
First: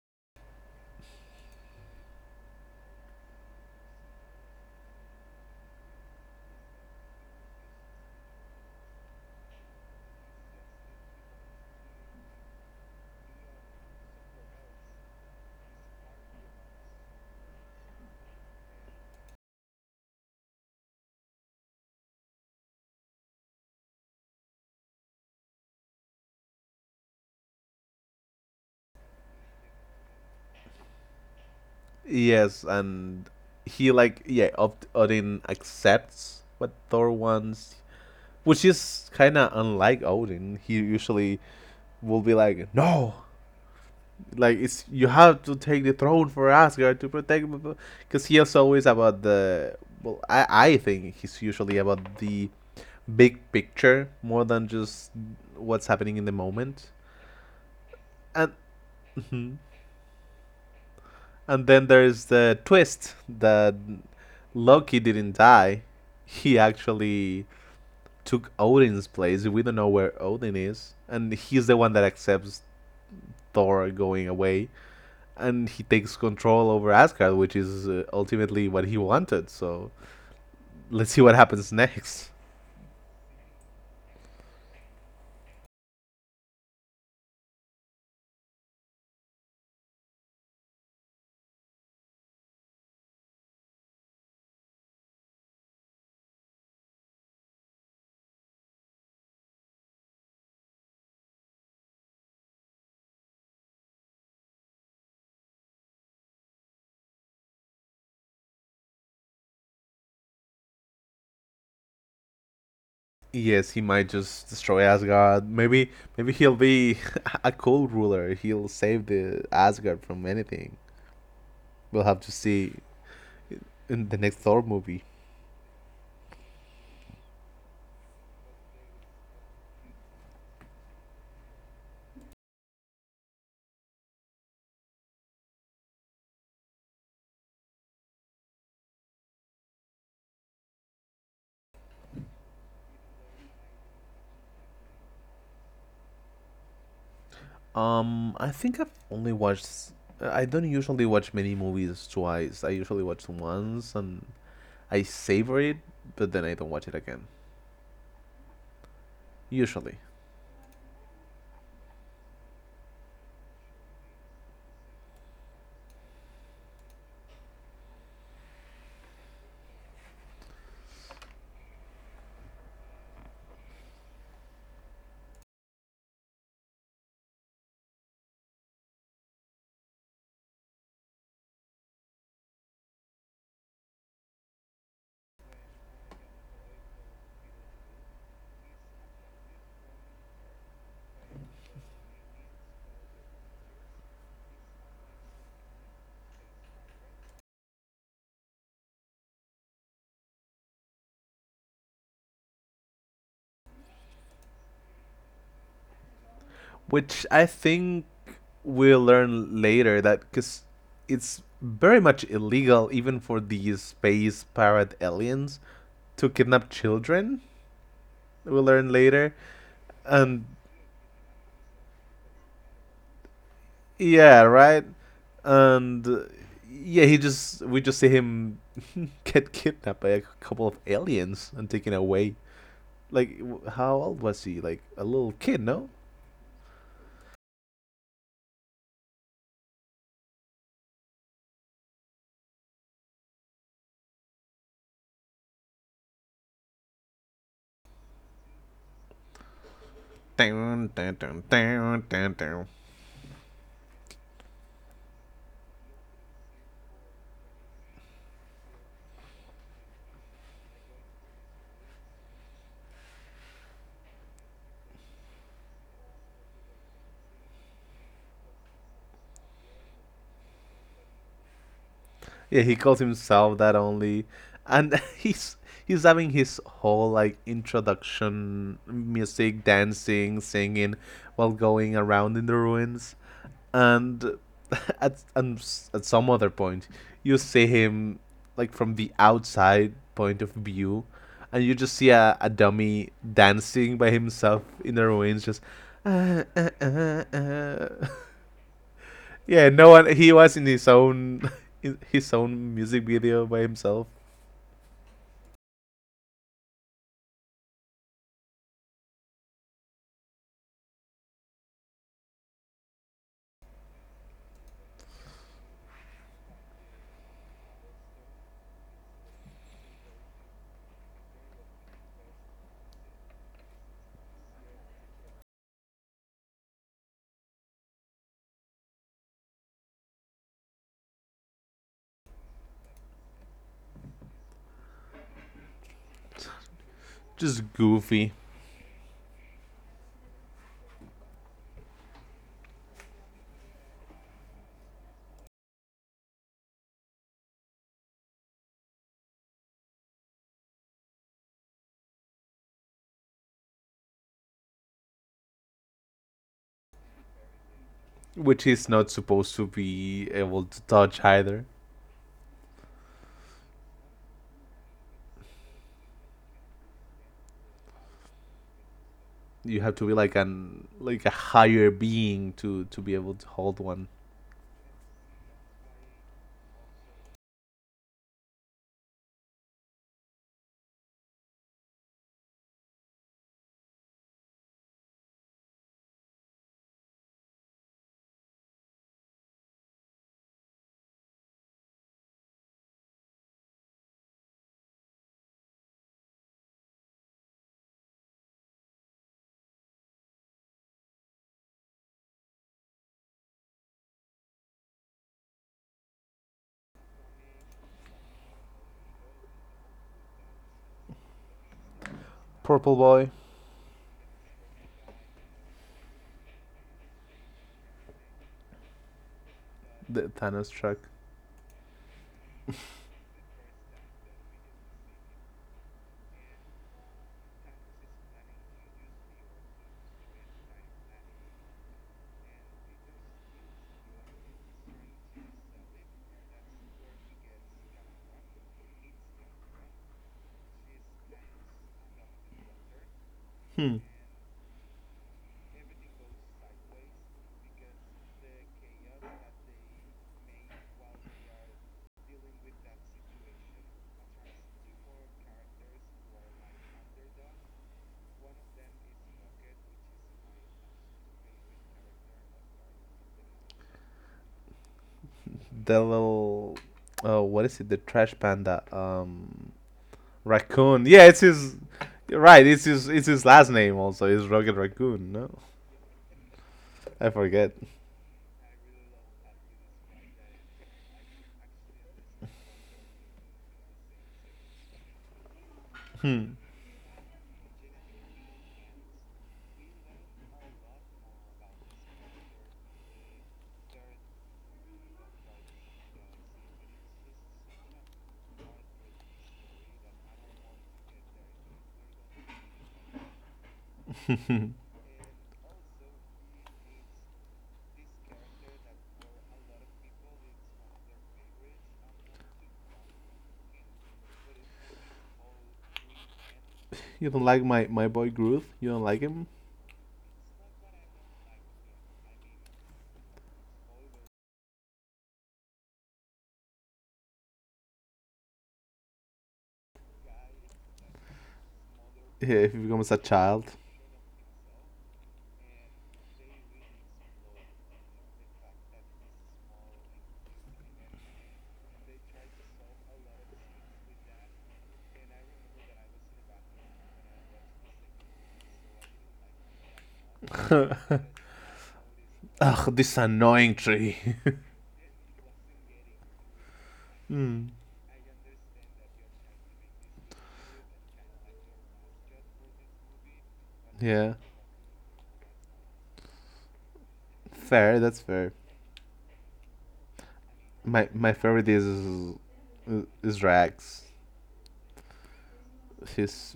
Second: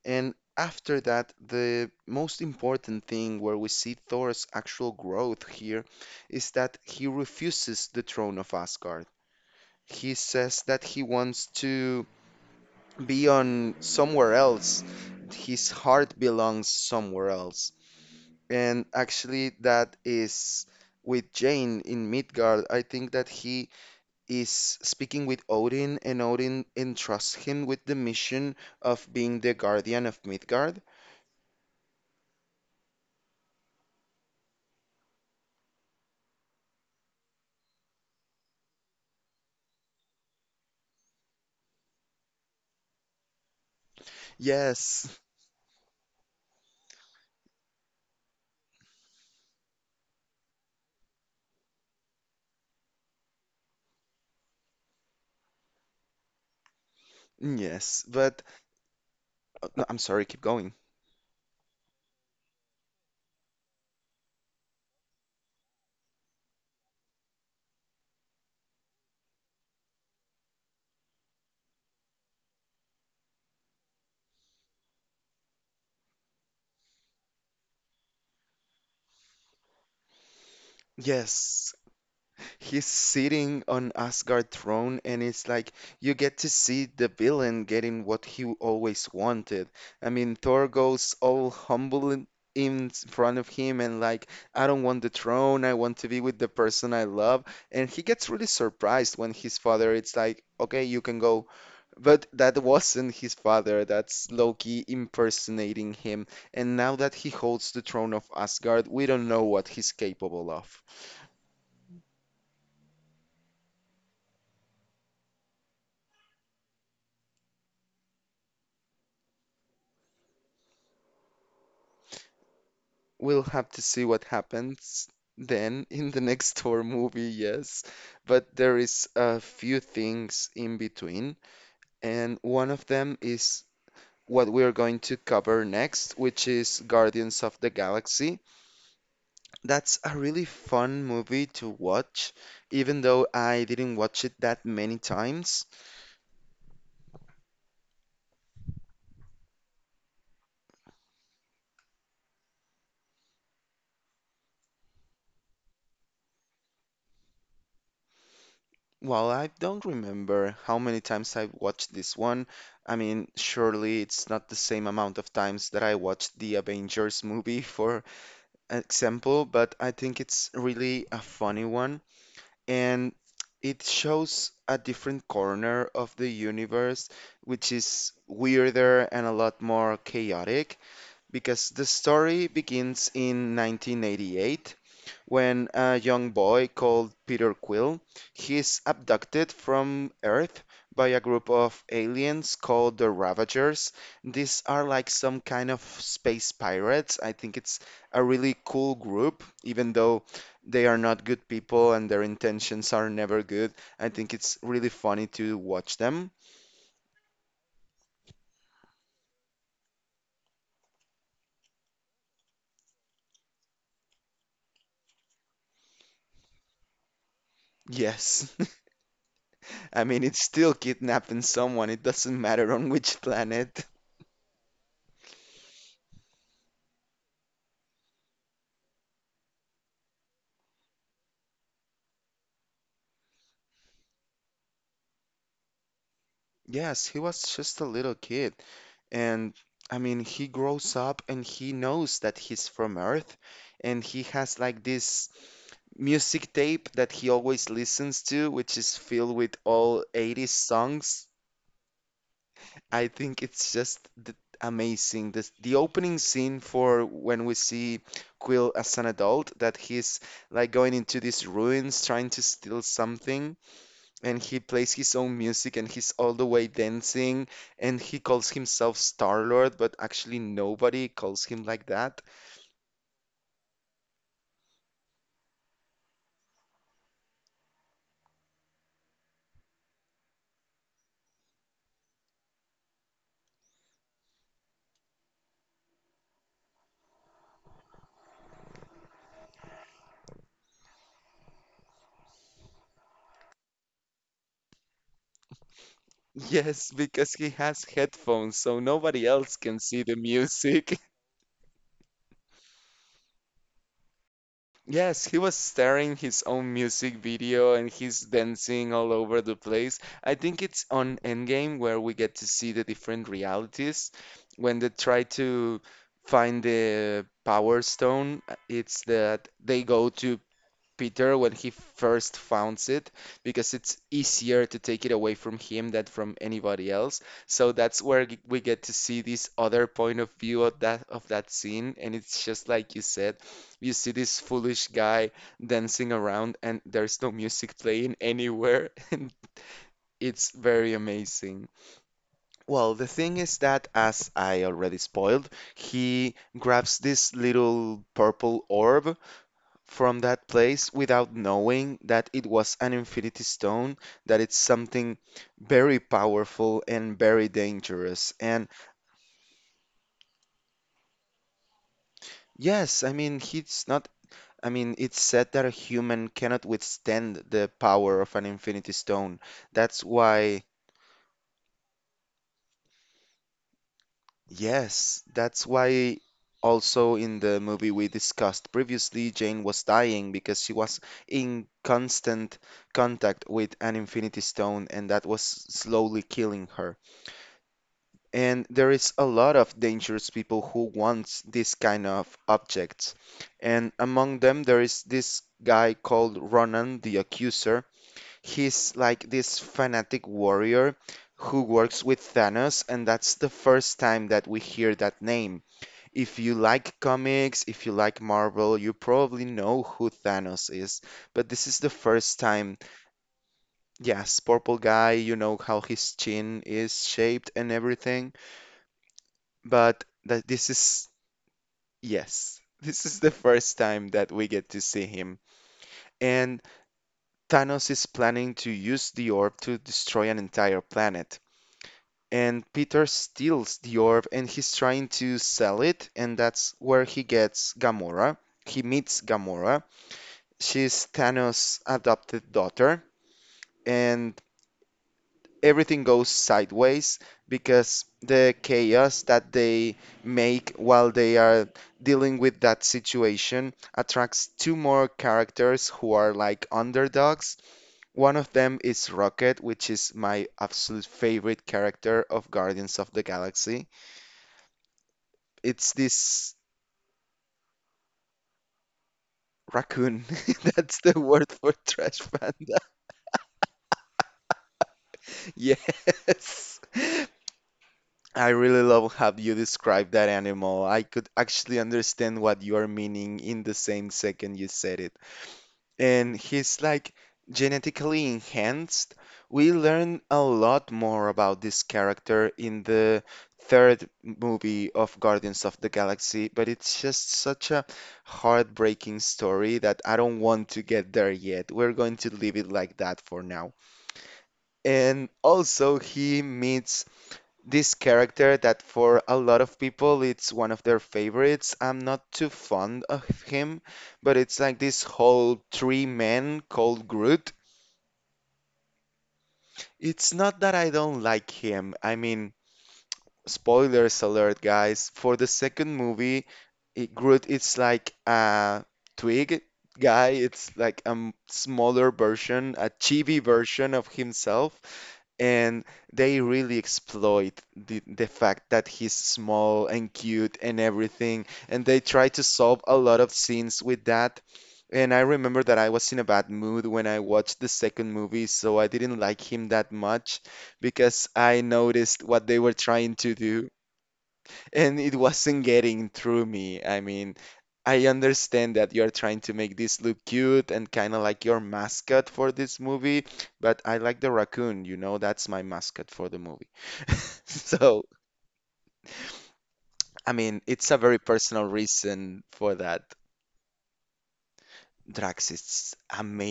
A: And after that, the most important thing where we see Thor's actual growth here is that he refuses the throne of Asgard. He says that he wants to be on somewhere else. His heart belongs somewhere else. And actually, that is with Jane in Midgard. I think that he is speaking with Odin, and Odin entrusts him with the mission of being the guardian of Midgard.
B: Yes, and he like, yeah, Od- Odin accepts what Thor wants, which is kind of unlike Odin. He usually will be like, no, like it's you
A: Yes,
B: have to take the throne for Asgard to protect, because he is always about the. Well, I think he's usually about the big picture more than just what's happening in the moment.
A: yes, but
B: And mhm.
A: no, I'm sorry, keep going.
B: And then there's the twist that Loki didn't die. He actually took Odin's place. We don't know where Odin is, and he's the one that accepts Thor going away. And he takes control over Asgard, which is ultimately what he wanted. So let's see what happens
A: Yes.
B: next.
A: He's sitting on Asgard throne and it's like you get to see the villain getting what he always wanted. I mean, Thor goes all humble in front of him and like, I don't want the throne, I want to be with the person I love. And he gets really surprised when his father it's like, okay, you can go. But that wasn't his father, that's Loki impersonating him. And now that he holds the throne of Asgard, we don't know what he's capable of.
B: Yes, he might just destroy Asgard. Maybe, maybe he'll be a cool ruler. He'll save the Asgard from anything. We'll have to see
A: We'll have to see
B: in the
A: what
B: next Thor movie.
A: happens then in the next Thor movie, yes. But there is a few things in between, and one of them is what we are going to cover next, which is Guardians of the Galaxy. That's a really fun movie to watch, even though I didn't watch it that many times.
B: I think I've only watched. I don't usually watch many movies twice. I usually watch once and I savor it, but then I don't watch it again.
A: Well, I don't
B: Usually.
A: remember how many times I've watched this one. I mean, surely it's not the same amount of times that I watched the Avengers movie, for example, but I think it's really a funny one. And it shows a different corner of the universe, which is weirder and a lot more chaotic, because the story begins in 1988 when a young boy called Peter Quill, he is abducted from Earth by a group of aliens called the Ravagers. These are like some kind of space pirates. I think it's a really cool group, even though they are not good people and their intentions are never good. I think it's really funny to watch them.
B: Which I think we'll learn later that because it's very much illegal even for these space pirate aliens to kidnap children.
A: Yes,
B: We'll learn later,
A: I mean, it's
B: and
A: still kidnapping someone, it doesn't matter on which planet.
B: yeah, right, and yeah, he just we just see him get kidnapped by a couple of aliens and taken away. Like, how old was he? Like a little kid, no?
A: Yes, he was just a little kid. And I mean, he grows up and he knows that he's from Earth. And he has like this music tape that he always listens to, which is filled with all 80s
B: Dun, dun,
A: songs.
B: dun, dun, dun, dun.
A: I think it's just amazing. This, the opening scene for when we see Quill as an adult, that he's like going into these ruins trying to steal something and he plays his own music and he's all the way dancing and he calls himself Star Lord, but actually nobody calls him like that.
B: Yeah, he calls himself that only, and he's having his whole like introduction music, dancing, singing, while going around in the ruins, and at some other point, you see him like from the outside point of view, and you just see a dummy dancing by himself in the ruins. Just
A: Yes, because he has headphones, so nobody else
B: yeah,
A: can
B: no
A: see the
B: one. He was in his
A: music.
B: own in his own music video by himself,
A: Yes, he was staring his own music video and he's dancing all over the place. I think it's on Endgame where we get to see the different realities when they try to find the Power Stone. It's that they go to Peter when he first founds it because it's easier to take it away from him than from anybody else. So that's where we get to see this other point of view of that scene, and it's just like you said, you see this foolish guy dancing around, and there's no
B: just
A: music playing
B: goofy.
A: anywhere, and it's very amazing. Well, the thing is that, as I already spoiled, he grabs this little purple orb from that place without knowing that it was an infinity stone, that it's something very powerful and very dangerous.
B: Which
A: And
B: is not supposed to be able to touch either.
A: yes, I mean, he's not, I mean, it's said that a human cannot withstand the power of an infinity stone.
B: You have
A: That's
B: to be like
A: why,
B: an like a higher being to be able to hold one.
A: yes, that's why. Also, in the movie we discussed previously, Jane was dying because she was in constant contact with an infinity stone, and that was slowly killing her. And there is a lot of dangerous people who wants this kind of objects. And among them, there is this guy called Ronan the Accuser. He's like this fanatic warrior who works with Thanos, and that's the first time that we hear that name. If you like comics, if you like Marvel, you probably know who Thanos is. But this is the first time.
B: Purple Boy,
A: Yes, purple guy, you know how his chin is shaped and everything but
B: the
A: that this
B: Thanos truck.
A: is yes, this is the first time that we get to see him. And Thanos is planning to use the orb to destroy an entire planet. And Peter steals the orb and he's trying to sell it, and that's where he gets Gamora. He meets Gamora. She's Thanos' adopted daughter,
B: Hmm.
A: and everything goes sideways because the chaos that they make while they are dealing with that situation attracts two more characters who are like underdogs. One of them is Rocket, which is my absolute favorite character of Guardians of the Galaxy.
B: The
A: It's this
B: little, oh, what is it? The trash panda,
A: raccoon.
B: raccoon.
A: That's
B: Yeah,
A: the
B: it's
A: word
B: his.
A: for trash
B: Right, it's
A: panda.
B: his. It's his last name also. It's Rocket Raccoon. No,
A: Yes.
B: I forget.
A: I really love how you describe that animal. I could actually understand what you are meaning in the same second you said it. And
B: Hmm.
A: he's like genetically enhanced. We learn a lot more about this character in the third movie of Guardians of the Galaxy, but it's just such a heartbreaking story that I don't want to get there yet. We're going to leave it like that for now.
B: You
A: And also, he meets this character that for a lot of people it's one of their favorites. I'm not too fond of him, but it's like this whole three men called
B: don't
A: Groot.
B: like my boy Groot. You don't like him.
A: It's not that I don't like him. I mean, spoilers alert, guys. For the second movie, it, Groot it's like a twig guy. It's like a smaller
B: Yeah, if he
A: version, a
B: becomes a
A: chibi
B: child.
A: version of himself. And they really exploit the fact that he's small and cute and everything and they try to solve a lot of scenes with that. And I remember that I was in a bad mood when I watched the second movie, so I didn't like him that much
B: I
A: because I noticed what they were
B: Ugh, this
A: trying to do
B: annoying tree.
A: and it wasn't getting through me. I mean,
B: Hmm.
A: I understand that you're trying to make this look cute and kind of like your mascot for this movie, but I like the
B: Yeah,
A: raccoon, you know, that's my mascot for the movie.
B: fair.
A: So,
B: That's fair.
A: I mean, it's a
B: My
A: very
B: my favorite
A: personal reason for that.
B: is Rags.
A: Drax is
B: He's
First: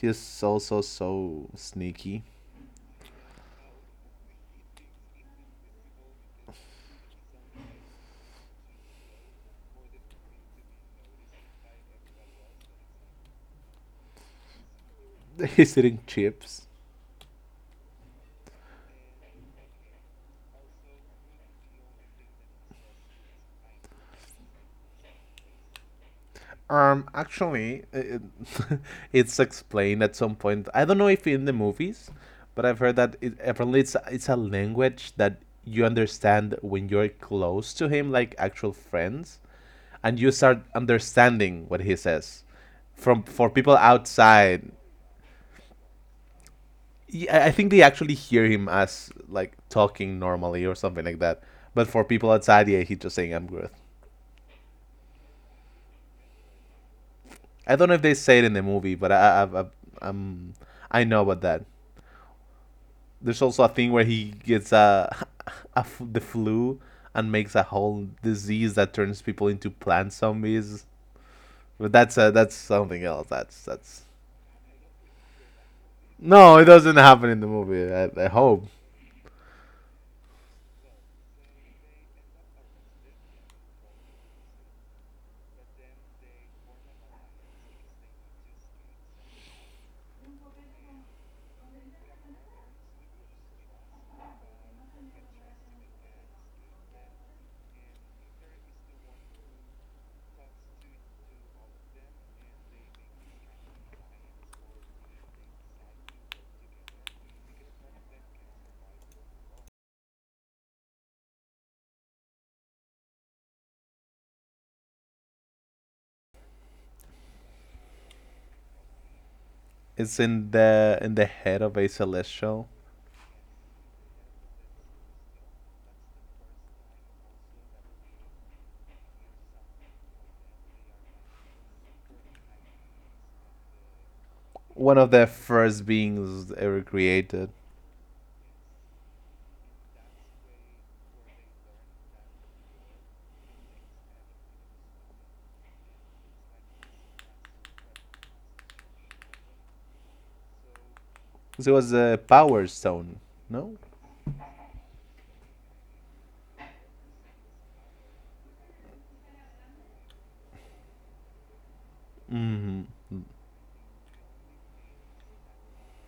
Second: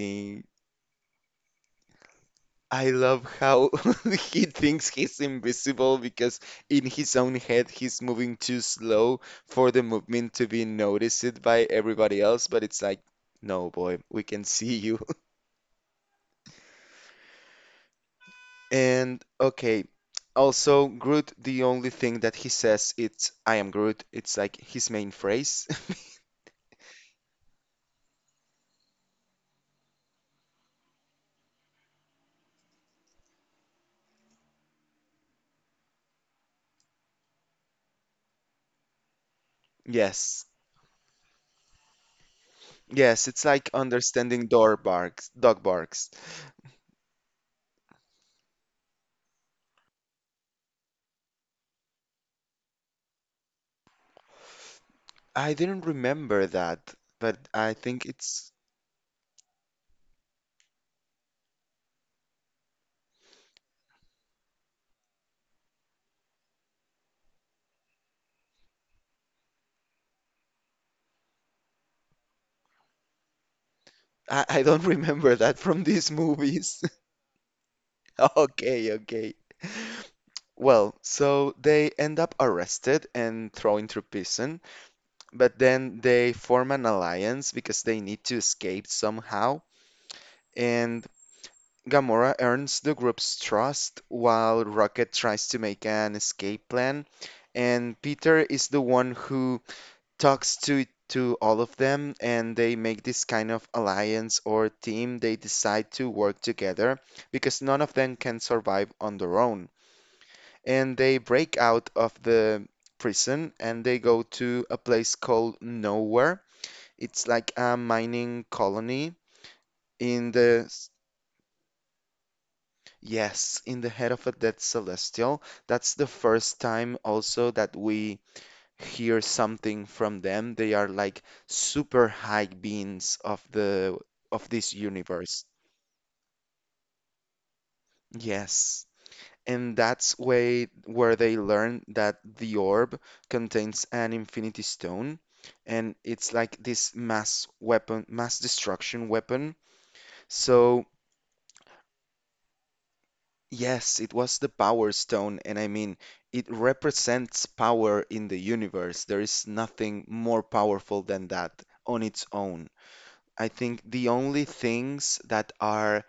B: he's also so sneaky.
A: I love how he thinks he's invisible because in his own head he's moving too slow for the movement to be noticed by everybody else, but it's like, no, boy, we can see you.
B: He's eating chips.
A: And okay, also Groot, the only thing that he says it's I am Groot. It's like his main phrase.
B: Actually, it's explained at some point. I don't know if in the movies, but I've heard that apparently it's a language that you understand when you're close to him, like actual friends, and you
A: Yes.
B: start understanding what he says. From
A: Yes, it's
B: for
A: like
B: people
A: understanding
B: outside,
A: door barks, dog barks.
B: I think they actually hear him as like talking normally or something like that. But for people outside, yeah, he's just saying "I'm good."
A: I didn't remember that, but I
B: I don't know if
A: think
B: they say it
A: it's
B: in the movie, but I'm I know about that. There's also a thing where he gets the flu and makes a whole disease that turns people into plant zombies. But that's something else. That's
A: I don't remember that from these
B: no, it
A: movies.
B: doesn't happen in the movie. I hope
A: Okay, okay. Well, so they end up arrested and thrown into prison, but then they form an alliance because they need to escape somehow. And Gamora earns the group's trust while Rocket tries to make an escape plan. And Peter is the one who talks to all of them, and they make this kind of alliance or team. They decide to work together because none of them can survive on their own. And they break out of the prison and they go to a place called Nowhere. It's like a mining colony
B: it's
A: in the s-
B: in the head of a celestial,
A: yes, in the head of a dead celestial. That's the first time also that we hear something from them. They are like super high beings of the of this
B: one of the
A: universe.
B: first beings ever created.
A: Yes. And that's way where they learn that the orb contains an infinity stone, and it's like this mass weapon, mass destruction weapon. So,
B: So it was a power stone, no?
A: yes, it was the power stone. And I mean, it represents power in the universe. There is nothing more powerful than that on its own.
B: Mm-hmm.
A: I think the only things that are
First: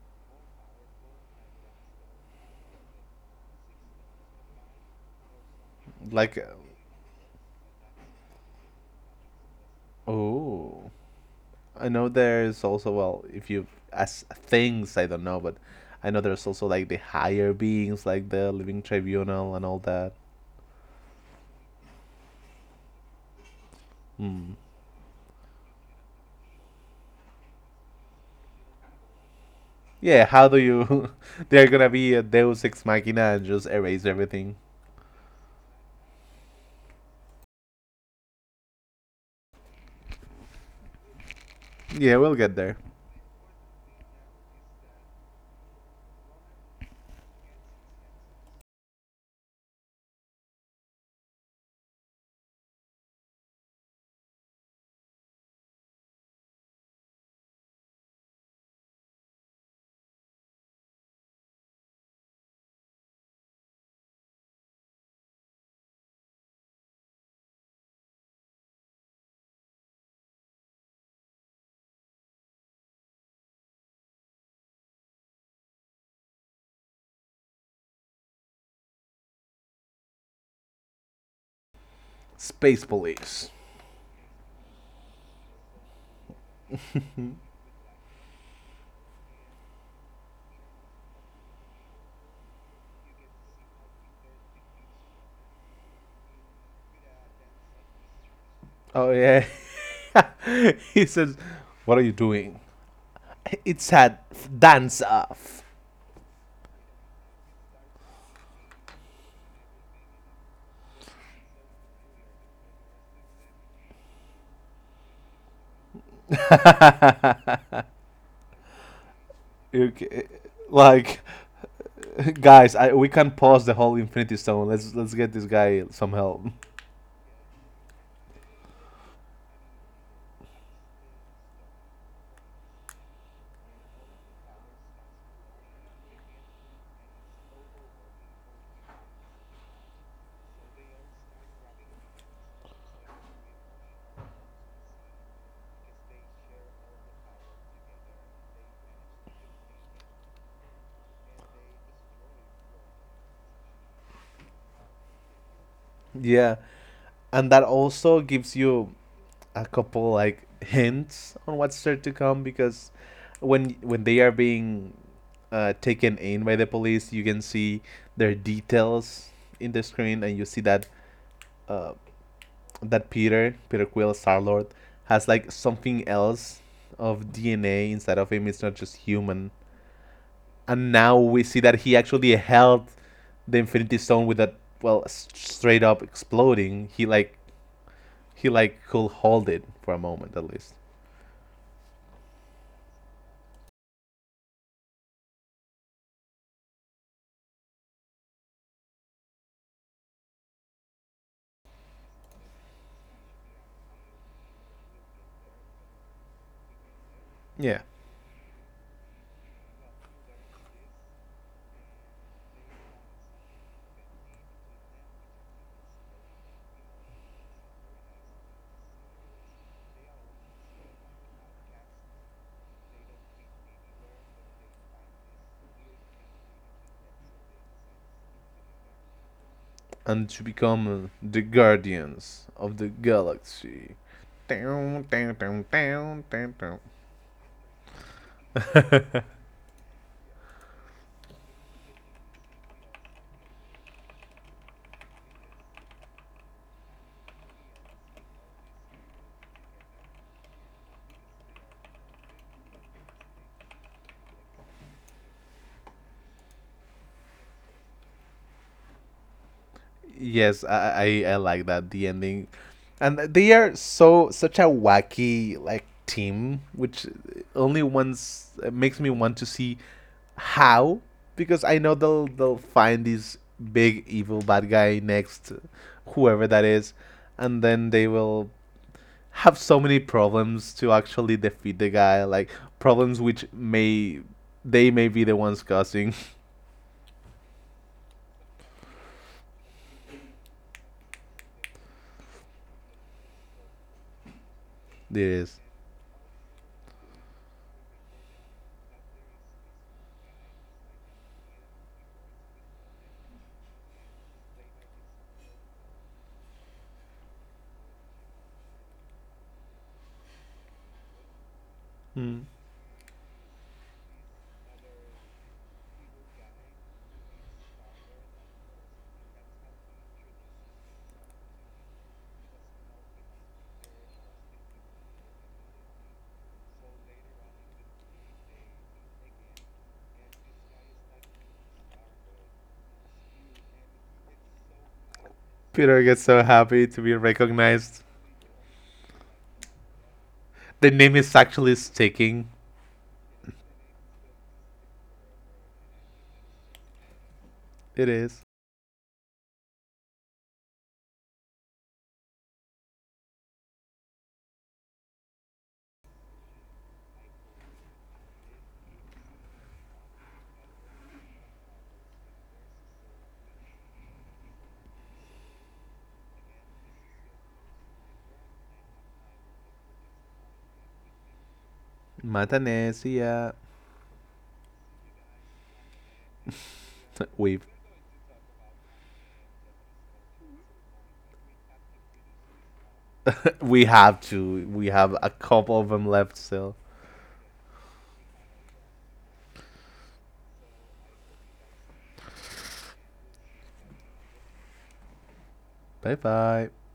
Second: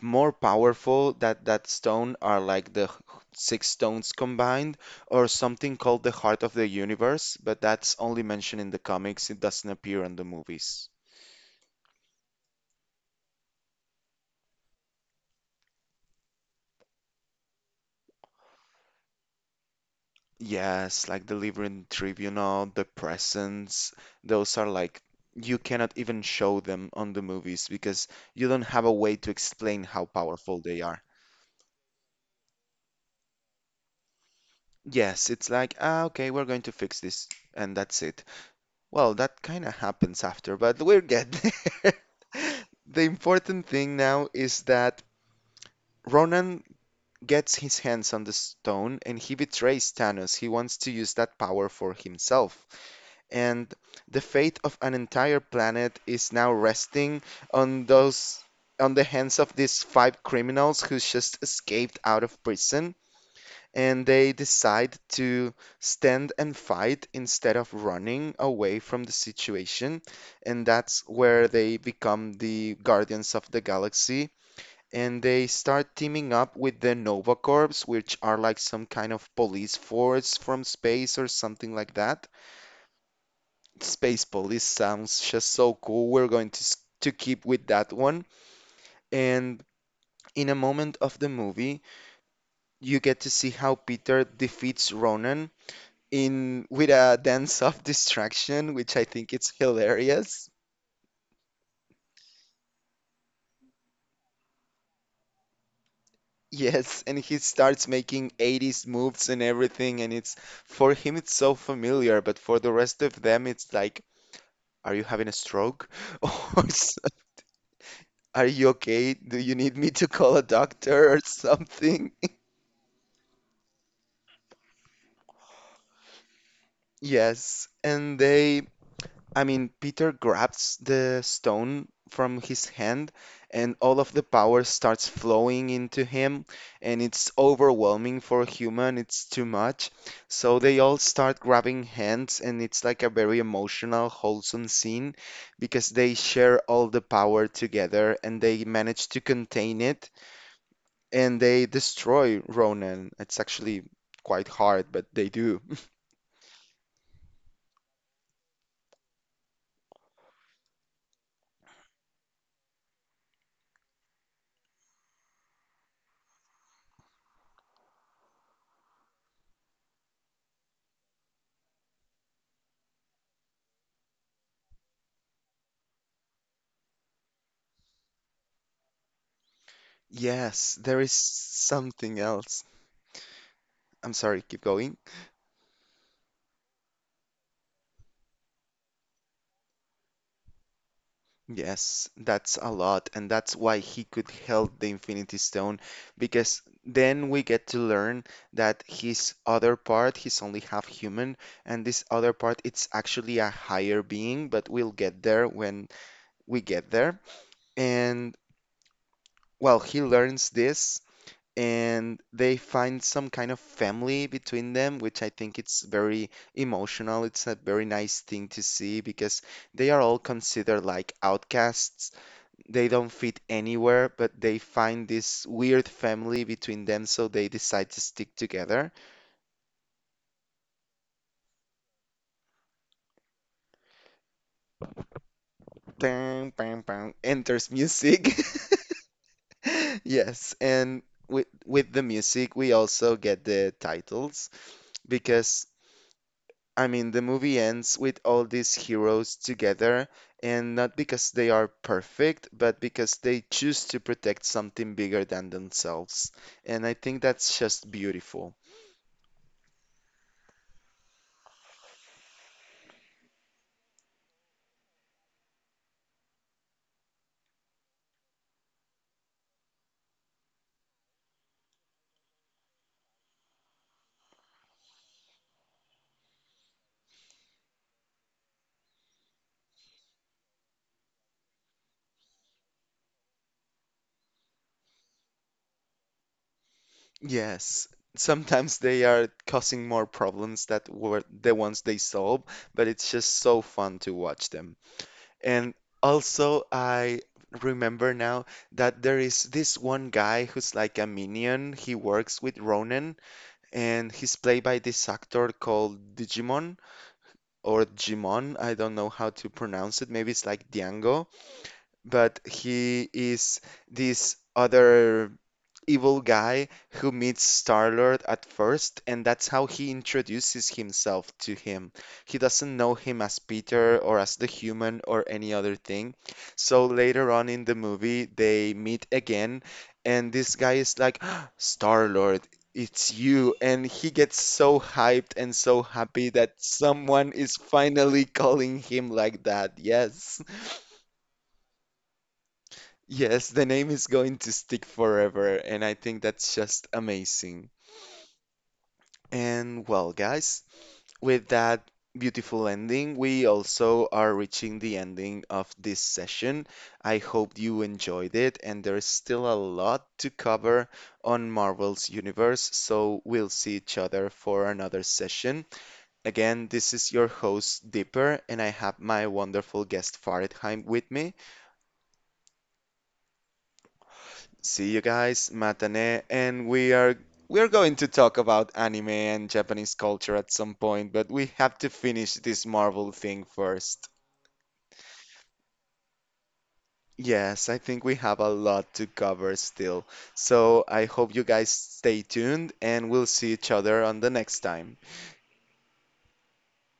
A: more powerful that that stone are like the six stones combined, or something called the
B: Like,
A: heart of the universe, but that's only mentioned in the comics. It doesn't appear in the movies.
B: oh, I know there's also well, if you as things, I don't know, but I know there's also like the higher beings, like the living tribunal and all that.
A: Yes, like the Liberian Tribunal, the Presence,
B: Hmm.
A: those are like you cannot even show them on the movies because you don't have a way to explain how
B: Yeah, how do
A: powerful they are.
B: you? They're gonna be a Deus Ex Machina and just erase everything.
A: Yes, it's like, ah, okay, we're going to fix this, and that's it. Well, that kind of happens after, but we'll get there.
B: Yeah, we'll get there.
A: The important thing now is that Ronan gets his hands on the stone and he betrays Thanos. He wants to use that power for himself. And the fate of an entire planet is now resting on those, on the hands of these five criminals who just escaped out of prison, and they decide to stand and fight instead of running away from the situation. And that's where they become the Guardians of the Galaxy. And they start teaming up with the Nova Corps, which are like some kind of police force from space or something like that.
B: Space police.
A: Space police sounds just so cool. We're going to, to keep with that one. And in a moment of the movie, you get to see how Peter defeats Ronan in with a dance of distraction, which I
B: Oh
A: think
B: yeah,
A: it's hilarious.
B: he says, "What are you doing?" It's a dance off.
A: Yes, and he starts making 80s moves and everything, and it's for him it's so familiar, but for the rest of them it's like, are you having a stroke? Or are you okay? Do you need me to
B: Okay,
A: call a doctor or
B: like
A: something?
B: guys, we can pause the whole Infinity Stone. Let's get this guy some help.
A: Yes, and they I mean, Peter grabs the stone from his hand, and all of the power starts flowing into him, and it's overwhelming for a human. It's too much. So they all start grabbing hands, and it's like a very emotional, wholesome scene because they share all the power together and they manage to contain it and they destroy Ronan. It's actually quite hard, but they do.
B: Yeah, and that also gives you a couple like hints on what's there to come because when they are being taken in by the police, you can see their details in the screen, and you see that uh, that Peter Quill Star Lord has like something else of DNA inside of him. It's not just human.
A: Yes,
B: And
A: there is
B: now we see that he
A: something
B: actually
A: else.
B: held the Infinity
A: I'm
B: Stone with
A: sorry,
B: a
A: keep going.
B: straight up exploding. He like could hold it for a moment at least.
A: Yes, that's a lot, and that's why he could hold the Infinity Stone, because then we get to learn that his other part, he's only half human, and this other part, it's actually a higher being, but we'll get there when we get there.
B: Yeah,
A: And well, he learns this, and they find some kind of family between them, which I think it's very emotional. It's a very nice thing to see because they are all considered like outcasts, they don't fit anywhere, but they find this weird family between them, so they decide to stick together.
B: and to become the guardians of the galaxy. Down, down, down, down,
A: Bang,
B: down,
A: bang,
B: down.
A: bang. Enters music. Yes, and with the music, we also get the titles because I mean the movie ends with all these heroes together, and not because they are perfect, but because they choose to protect something bigger than themselves. And I think that's just beautiful.
B: Yes, I like that the ending, and they are so such a wacky like team, which only once it makes me want to see how because I know they'll find this big evil bad guy next, whoever that is, and then they will have so many problems to actually defeat the guy, like problems which may they may be the ones causing
A: Yes, sometimes they are causing more problems that were the ones they solve, but it's just so fun to watch them.
B: this.
A: And also, I remember now that there is this one guy who's like a minion. He works with Ronan, and he's played by this actor called Digimon or Jimon. I don't know how to pronounce it. Maybe it's like Diango, but
B: Mm.
A: he is this other evil guy who meets Star-Lord at first, and that's how he introduces himself to him. He doesn't know him as Peter or as the human or any other thing. So later on in the movie, they meet again, and this guy is like, "Ah, Star-Lord, it's you." And he gets so hyped and so
B: Peter gets
A: happy
B: so
A: that
B: happy to be
A: someone is
B: recognized.
A: finally calling him like that. Yes.
B: The name is actually sticking.
A: Yes, the name is going to stick forever, and I think that's just amazing.
B: It is
A: And well, guys, with that beautiful ending, we also are reaching the ending of this session. I hope you enjoyed it, and there's still a lot to cover on Marvel's universe, so we'll see each other for another session. Again, this is your host, Dipper, and I have my wonderful guest, Faridheim, with me.
B: Matanesia.
A: See you guys, Matane, and we are
B: We've
A: going to talk about anime and Japanese culture at some point, but we have to finish this Marvel thing
B: we
A: first.
B: have to. We have a couple of them left still.
A: Yes, I think we have a lot to cover still. So I hope you guys stay tuned and we'll see each other on the next time.
B: Bye bye.